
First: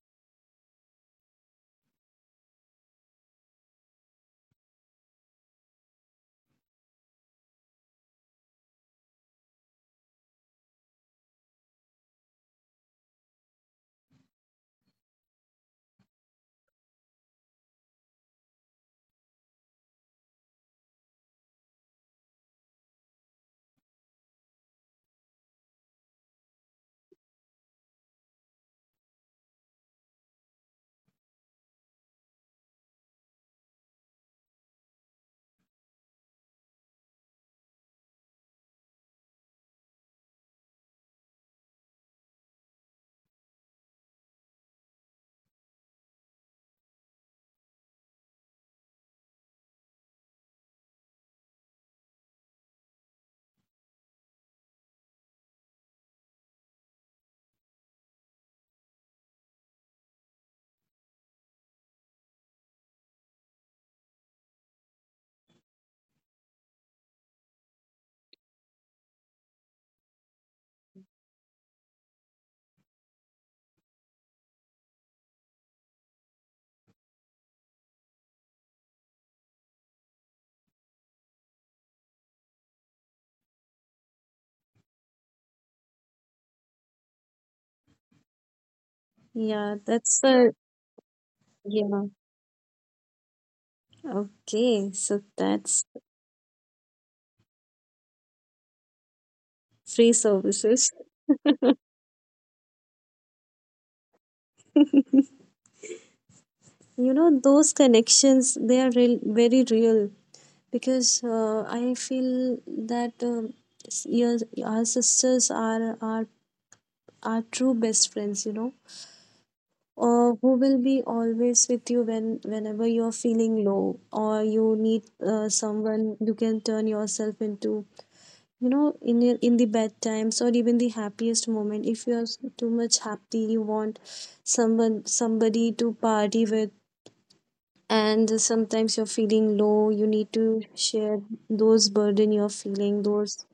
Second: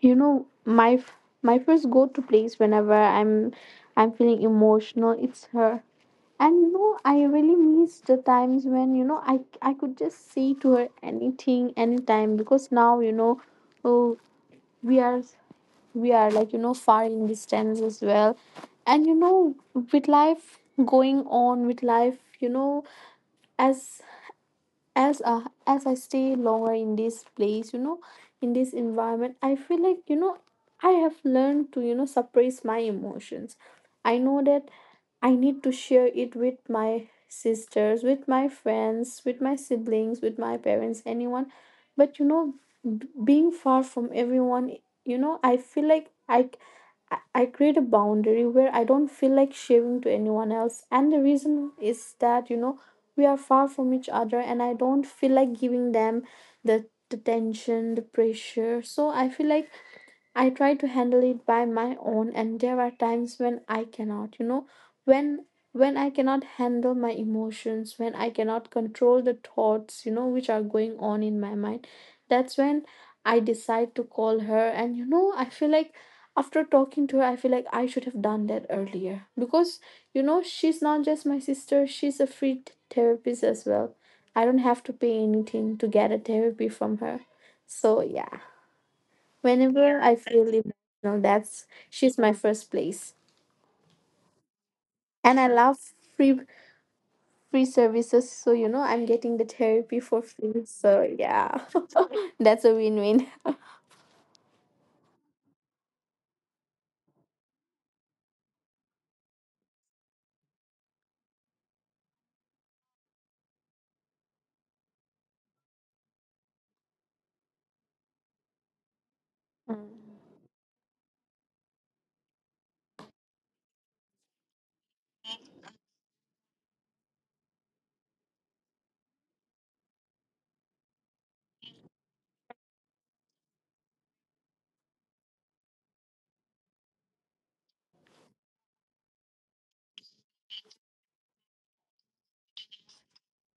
S2: you know, my first go to place whenever I'm feeling emotional, it's her. And you know, I really miss the times when, you know, I could just say to her anything anytime, because now, you know, oh, we are we are like, you know, far in distance as well. And you know, with life going on with life, you know, as as I stay longer in this place, you know, in this environment, I feel like, you know, I have learned to, you know, suppress my emotions. I know that I need to share it with my sisters, with my friends, with my siblings, with my parents, anyone. But you know, being far from everyone, you know, I feel like I create a boundary where I don't feel like sharing to anyone else. And the reason is that, you know, we are far from each other, and I don't feel like giving them the tension, the pressure. So I feel like I try to handle it by my own, and there are times when I cannot, you know, when when I cannot handle my emotions, when I cannot control the thoughts, you know, which are going on in my mind. That's when I decide to call her, and you know, I feel like after talking to her, I feel like I should have done that earlier, because you know, she's not just my sister, she's a free therapist as well. I don't have to pay anything to get a therapy from her. So, yeah.
S1: Yeah,
S2: Whenever I
S1: that's
S2: feel
S1: the,
S2: emotional, that's
S1: yeah.
S2: she's my first place.
S1: Okay, so
S2: And I love
S1: that's
S2: free free services, so you know I'm getting the therapy
S1: free
S2: for free.
S1: services.
S2: So yeah, that's a win-win.
S1: You know, those connections, they are real, very real, because I feel that, s- your, our sisters are true best friends, you know.
S2: Mm.
S1: Or who will be always with you whenever you're feeling low, or you need someone you can turn yourself into, you know, in the bad times, or even the happiest moment. If you're too much happy, you want someone, somebody to party with. And sometimes you're feeling low, you need to share those burden, you're feeling those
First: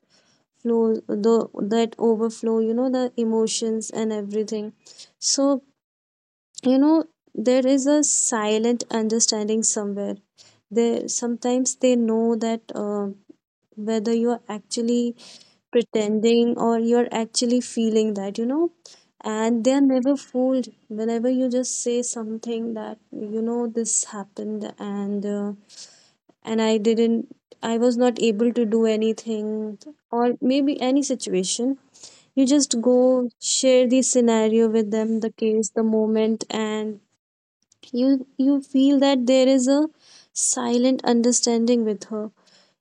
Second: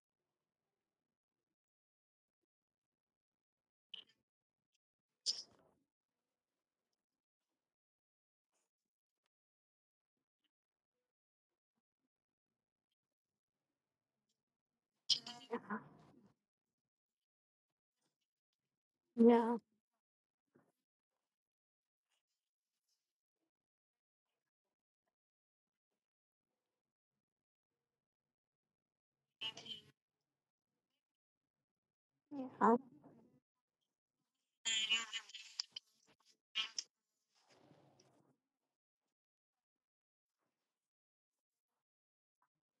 S1: flow, the that overflow, you know, the emotions and everything. So you know, there is a silent understanding somewhere. They sometimes they know that, whether you're actually pretending or you're actually feeling that, you know.
S2: Yeah,
S1: And they're never fooled whenever you just say something, that, you know, this happened, and I didn't, I was not able to do anything, or maybe any situation, you just
S2: yeah,
S1: go share the scenario with them, the case, the moment, and you feel that there is a silent understanding with her.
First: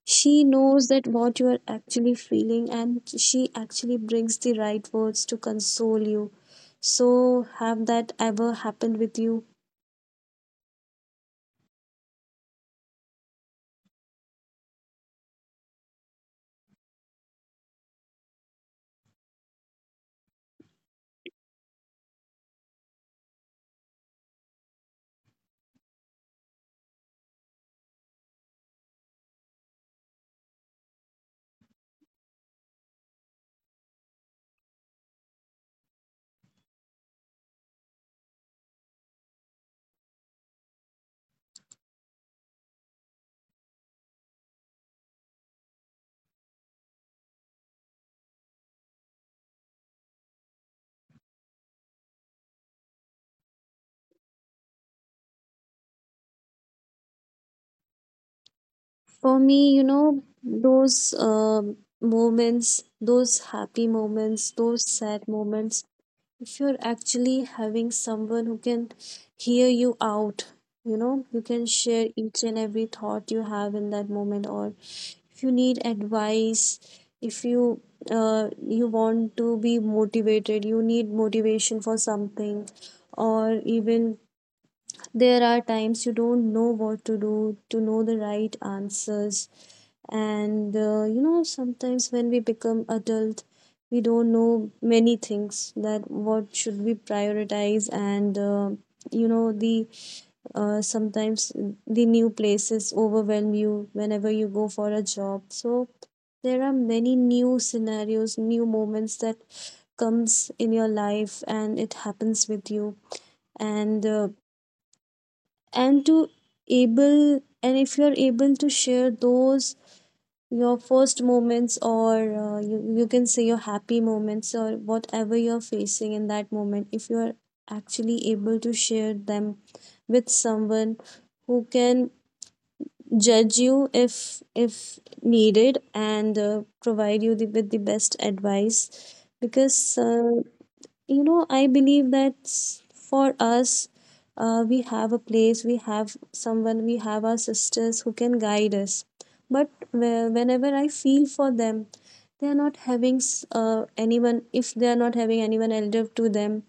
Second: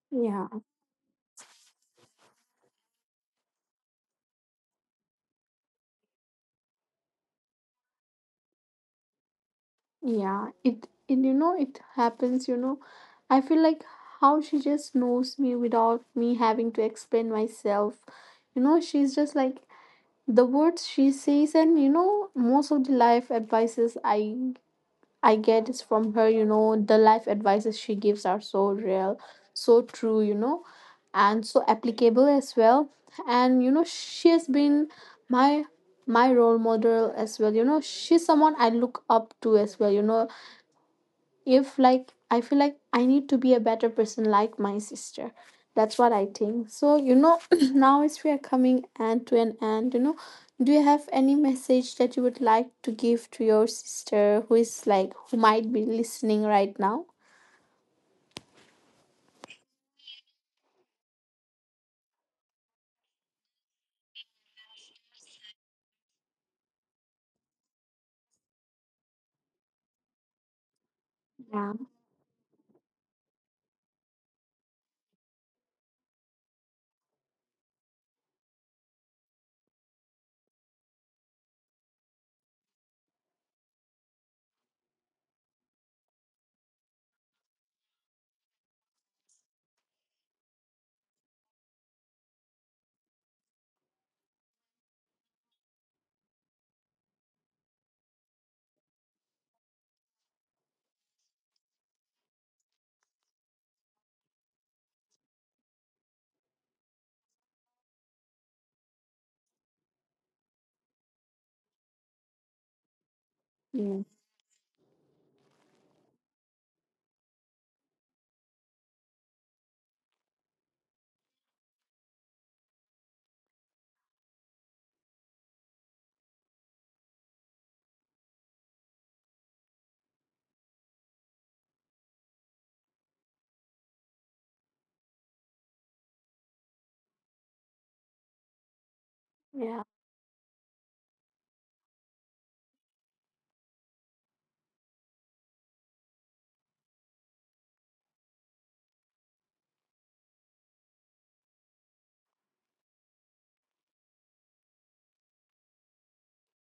S1: She
S2: yeah,
S1: knows that what you are actually feeling, and she actually brings the right words to console you. So have that ever happened with you?
S2: yeah. It and you know it happens. You know, I feel like how she just knows me without me having to explain myself. You know, she's just like, the words she says, and you know, most of the life advices I get is from her, you know, the life advices she gives are so real, so true, you know, and so applicable as well. And you know, she has been my my role model as well. You know, she's someone I look up to as well. You know, if, like, I feel like I need to be a better person like my sister, that's what I think. So, you know, now as we are coming end to an end, you know, do you have any message that you would like to give to your sister who is like, who might be listening right now?
S1: For me, you know, those moments, those happy moments, those sad moments, if you're actually having someone who can hear you out, you know, you can
S2: Yeah.
S1: share each and every thought you have in that moment, or if you need advice, if you you want to be motivated, you need motivation for something, or even, there are times you don't know what to do, to know the right answers. And you know, sometimes when we become adult, we don't know many things, that what should we prioritize. And you know the sometimes the new places overwhelm you whenever you go for a job. So there are many new scenarios, new moments that comes in your life, and it happens with you.
S2: Mm.
S1: And uh, and to able and if you're able to share those, your first moments, or you, you can say your happy moments, or whatever you're facing in that moment, if you're actually able to share them with someone who can judge you if needed, and provide you with the best advice.
S2: Yeah,
S1: Because you know, I believe that, for us, we have a place, we have someone, we have our sisters who can guide us. But whenever I feel for them, they are not having anyone. If they are not having anyone elder to them,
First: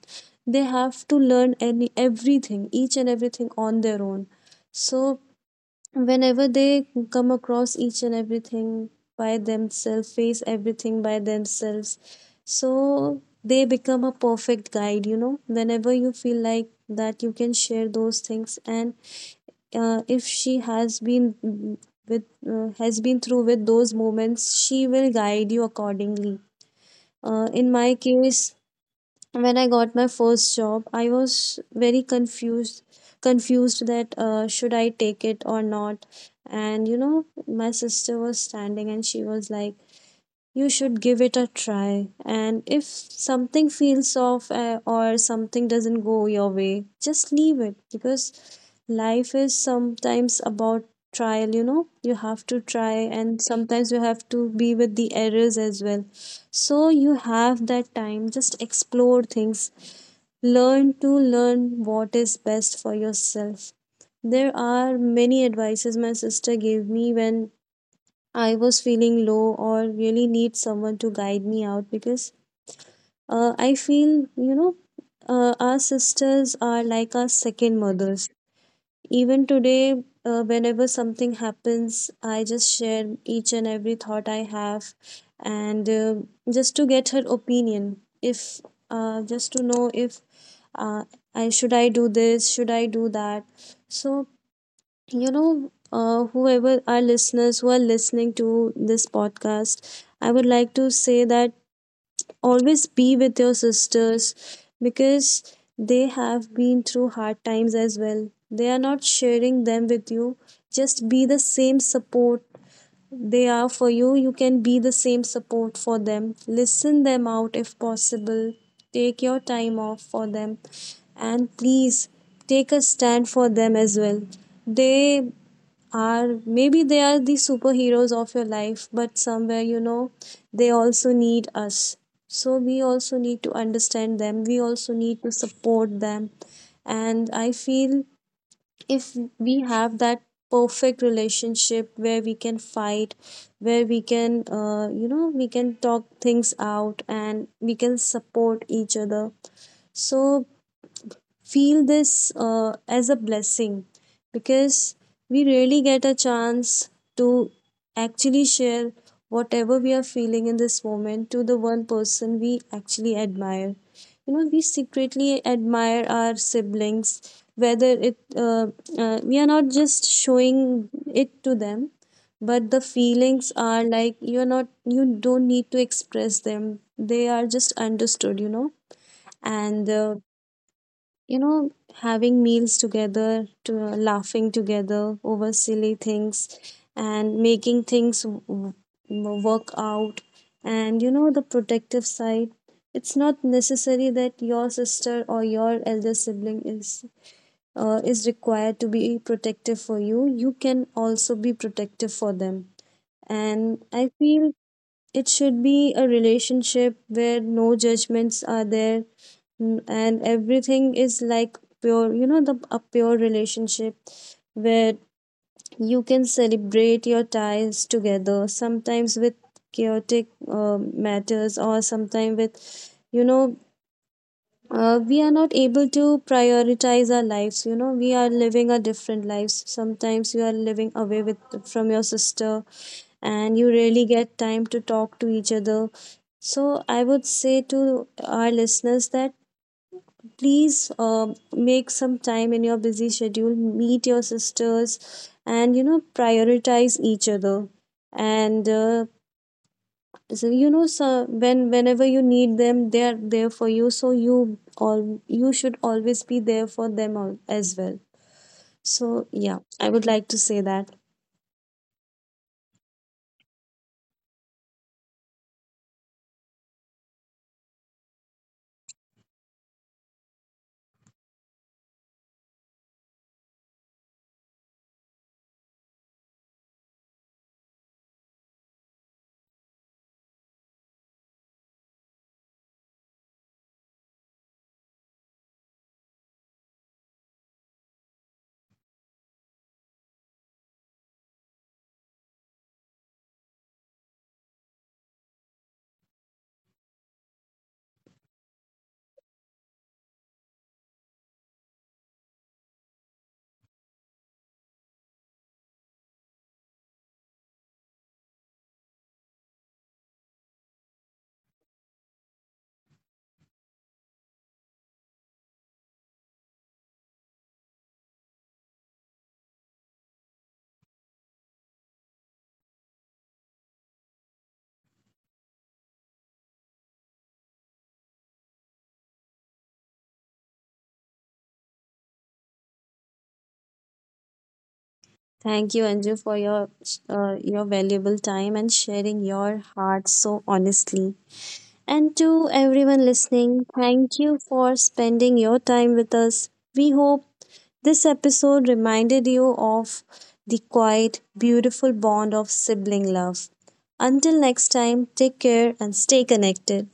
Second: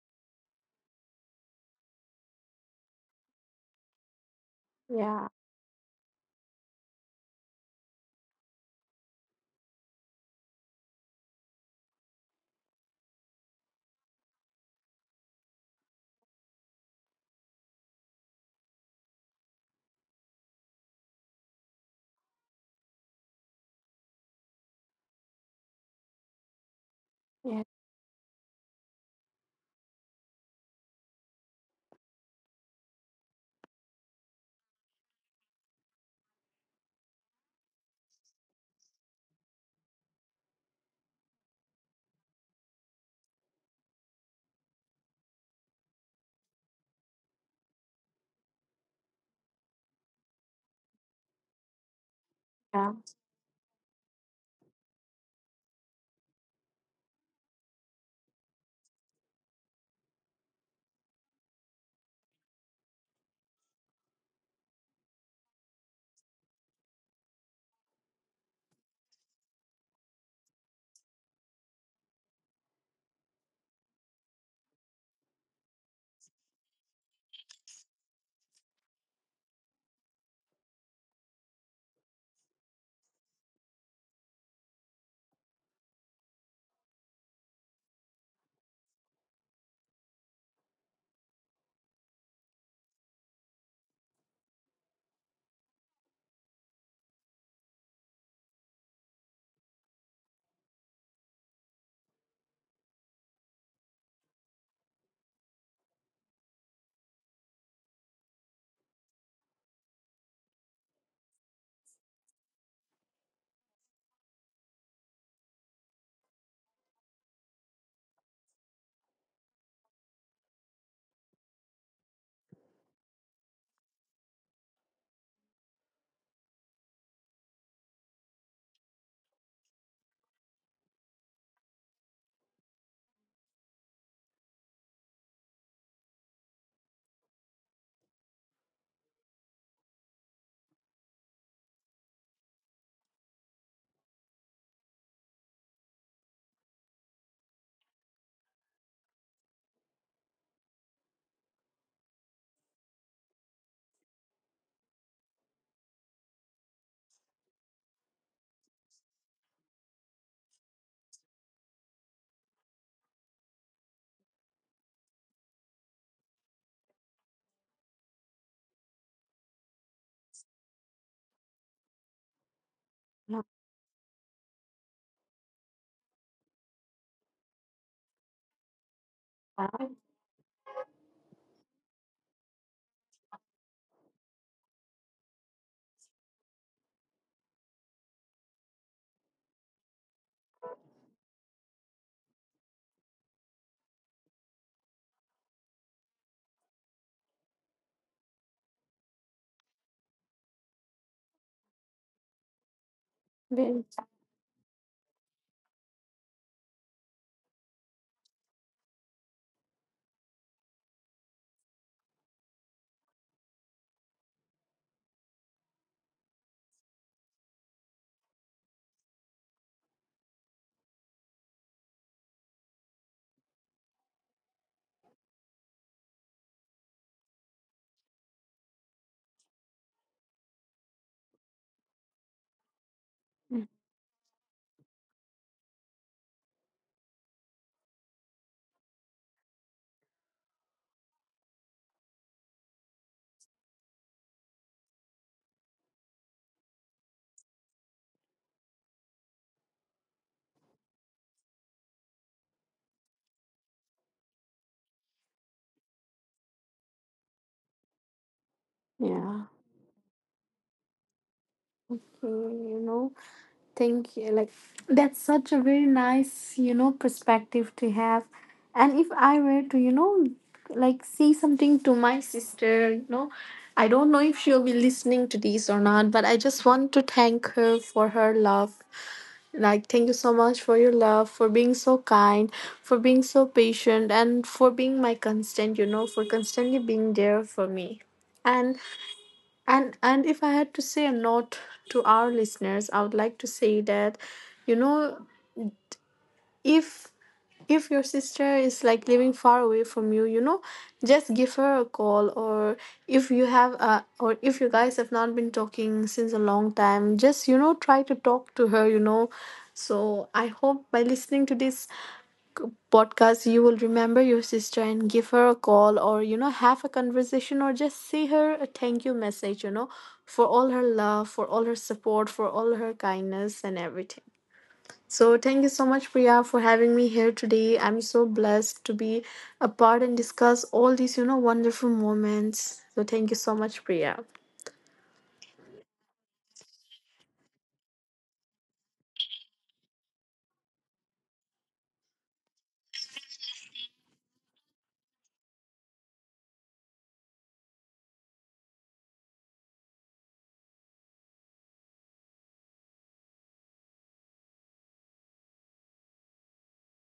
S1: they have to learn any everything, each and everything on their own. So
S2: yeah,
S1: whenever they come across each and everything by themselves, face everything by themselves, so they become a perfect guide. You know, whenever you feel like that, you can share those things. And if she has been with, has been through with those moments, she will guide you accordingly.
S2: yeah,
S1: In my case, when I got my first job, I was very confused, confused that should I take it or not. And you know, my sister was standing and she was like, "You should give it a try. And if something feels off or something doesn't go your way, just leave it, because life is sometimes about trial. You know, you have to
S2: yeah,
S1: try, and sometimes you have to be with the errors as well." So you have that time, just explore things, learn to learn what is best for yourself. There are many advices my sister gave me when I was feeling low or really need someone to guide me out. Because I feel, you know, our sisters are like our second mothers. Even today, whenever something happens, I just share each and every thought I have, and just to get her opinion. If Just to know if, uh, I should, I do this, should I do that. So you know, whoever our listeners who are listening to this podcast, I would like to say that always be with your sisters, because they have been through hard times as well. They are not sharing them with you. Just be the same support they are for you. You can be the same support for them. Listen them out if possible. Take your time off for them, and please take a stand for them as well. They are, maybe they are the superheroes of your life, but somewhere, you know, they also need us. So we also need to understand them, we also need to support them. And I feel, if we have that perfect relationship where we can fight, where we can, you know, we can talk things out and we can support each other. So feel this as a blessing, because we really get a chance to actually share whatever we are feeling in this moment to the one person we actually admire. You know, we secretly admire our siblings, whether it we are not just showing it to them, but the
S2: yeah,
S1: feelings are like, you're not, you don't need to express them, they are just understood, you know.
S2: yeah.
S1: And you know, having meals together, to laughing together over silly things, and making things work out. And you know, the protective side, it's not necessary that your sister or your elder sibling is, is required to be protective for you. You can also be protective for them. And
S2: Very-
S1: I feel it should be a relationship where no judgments are there, and everything is like pure, you know, the a pure relationship where you can celebrate your ties together, sometimes with chaotic matters, or sometimes with, you know, we are not able to prioritize our lives. You know, we are living our different lives, sometimes you are living away with from your sister, and you really get time to talk to each other. So I would say to our listeners that, please make some time in your busy schedule, meet your sisters, and you know, prioritize each other. And so you know, so whenever you need them, they are there for you, so you all, you should always be there for them as well. So
S2: yeah.
S1: yeah, I would like to say that,
S2: Mm, you know, thank you. Like, that's such a very nice, you know, perspective to have. And if I were to, you know, like say something to my sister, you know, I don't know if she'll be listening to this or not, but I just want to thank her for her love. Like, thank you so much for your love, for being so kind, for being so patient, and for being my constant, you know, for constantly being there for me. And and if I had to say a note to our listeners, I would like to say that, you know, if if your sister is like living far away from you, you know, just give her a call, or if you guys have not been talking since a long time, just, you know, try to talk to her, you know. So I hope by listening to this podcast you will remember your sister and give her a call, or you know, have a conversation, or just say her a thank you message, you know, for all her love, for all her support, for all her kindness and everything. So thank you so much, Priya, for having me here today. I'm so blessed to be a part and discuss all these, you know, wonderful moments. So thank you so much, Priya.
S1: thank you Anju for your valuable time and sharing your heart so honestly. And to everyone listening, thank you for spending your time with us. We hope this episode reminded you of the quiet, beautiful bond of sibling love. Until next time, take care and stay connected.